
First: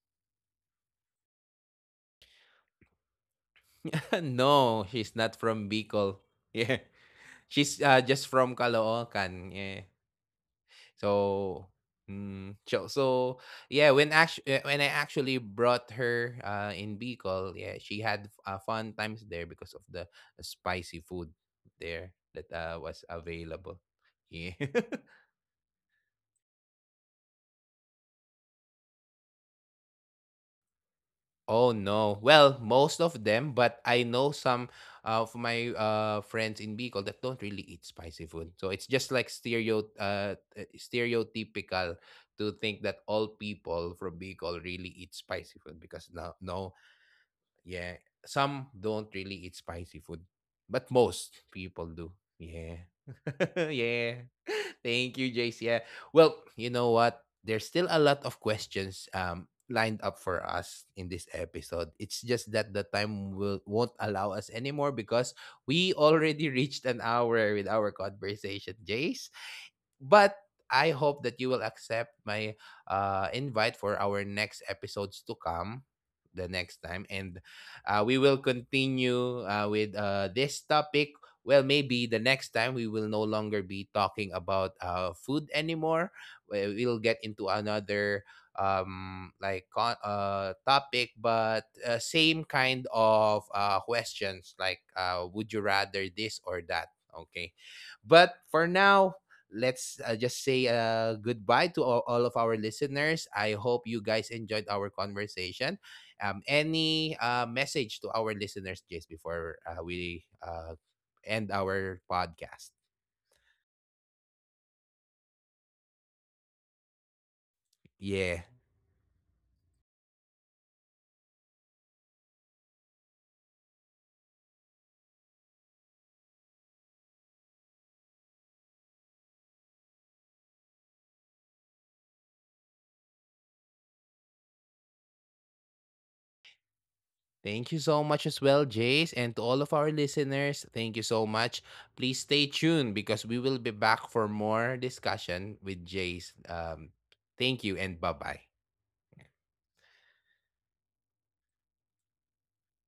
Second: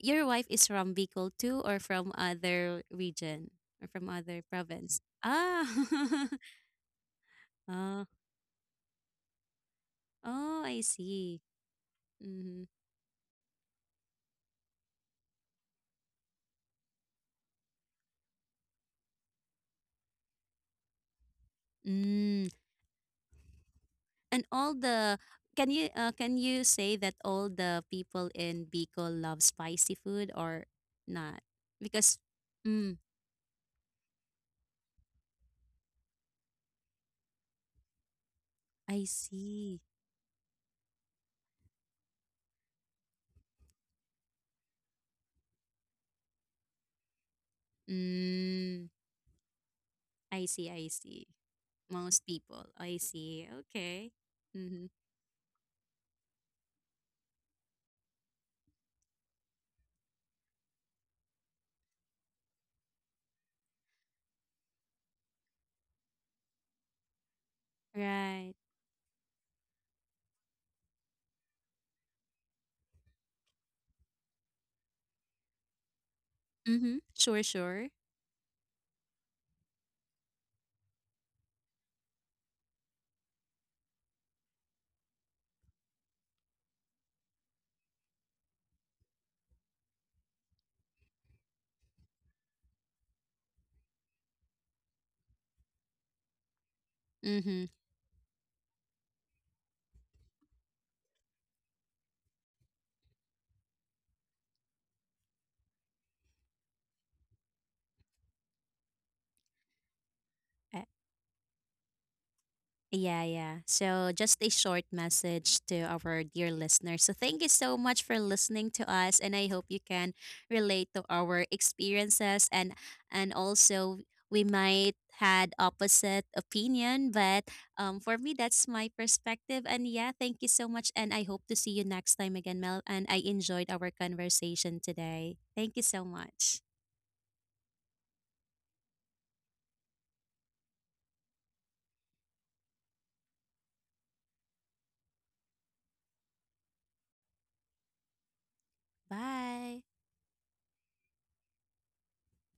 B: your wife is from Bicol too, or from other region, or from other
A: No,
B: province?
A: she's not from Bicol.
B: Ah.
A: Yeah, she's
B: Oh.
A: just from Caloocan. Yeah,
B: Oh, I see.
A: so. Mm,
B: Mhm.
A: so yeah, when when I actually brought her in Bicol, yeah, she had fun times there because of the spicy food there
B: Mm.
A: that was available.
B: And
A: Yeah.
B: all the Can you say that all the people in Bicol love spicy food or not? Because
A: Oh no.
B: mm,
A: Well, most of them, but I know some of my friends in Bicol that don't really eat spicy food. So
B: I
A: it's just like
B: see.
A: stereotypical to think that all people from Bicol really eat spicy food because no, yeah, some
B: Mm,
A: don't really eat spicy food,
B: I see,
A: but
B: I see.
A: most people do.
B: Most people,
A: Yeah,
B: I see. Okay.
A: yeah.
B: Mm-hmm.
A: Thank you, Jace. Yeah. Well, you know what? There's still a lot of questions lined up for us in this episode. It's just that the time will won't allow us anymore because we already reached an hour with our
B: Right.
A: conversation, Jace. But I hope that you will accept my invite for our next episodes to come the next
B: Mm-hmm.
A: time. And
B: Sure, sure.
A: we will continue with this topic. Well, maybe the next time we will no longer be talking about food anymore. We'll get into another like topic but same kind of questions like would you rather this or that okay
B: Mm-hmm.
A: but for now let's just say goodbye to all of our listeners. I hope you guys enjoyed our conversation. Any message to our listeners just before we end our podcast?
B: Yeah, yeah. So, just a short message to our dear listeners. So, thank you so much for
A: Yeah.
B: listening to us, and I hope you can relate to our experiences, and also we might had opposite opinion, but for me that's my perspective. And yeah, thank you so much, and I hope to see you next time again, Mel. And I enjoyed our conversation today. Thank you so much.
A: Thank you so much as well, Jace. And to all of our listeners, thank you so much. Please stay tuned because we will be back for more discussion with Jace. Thank you and bye bye.
B: Bye.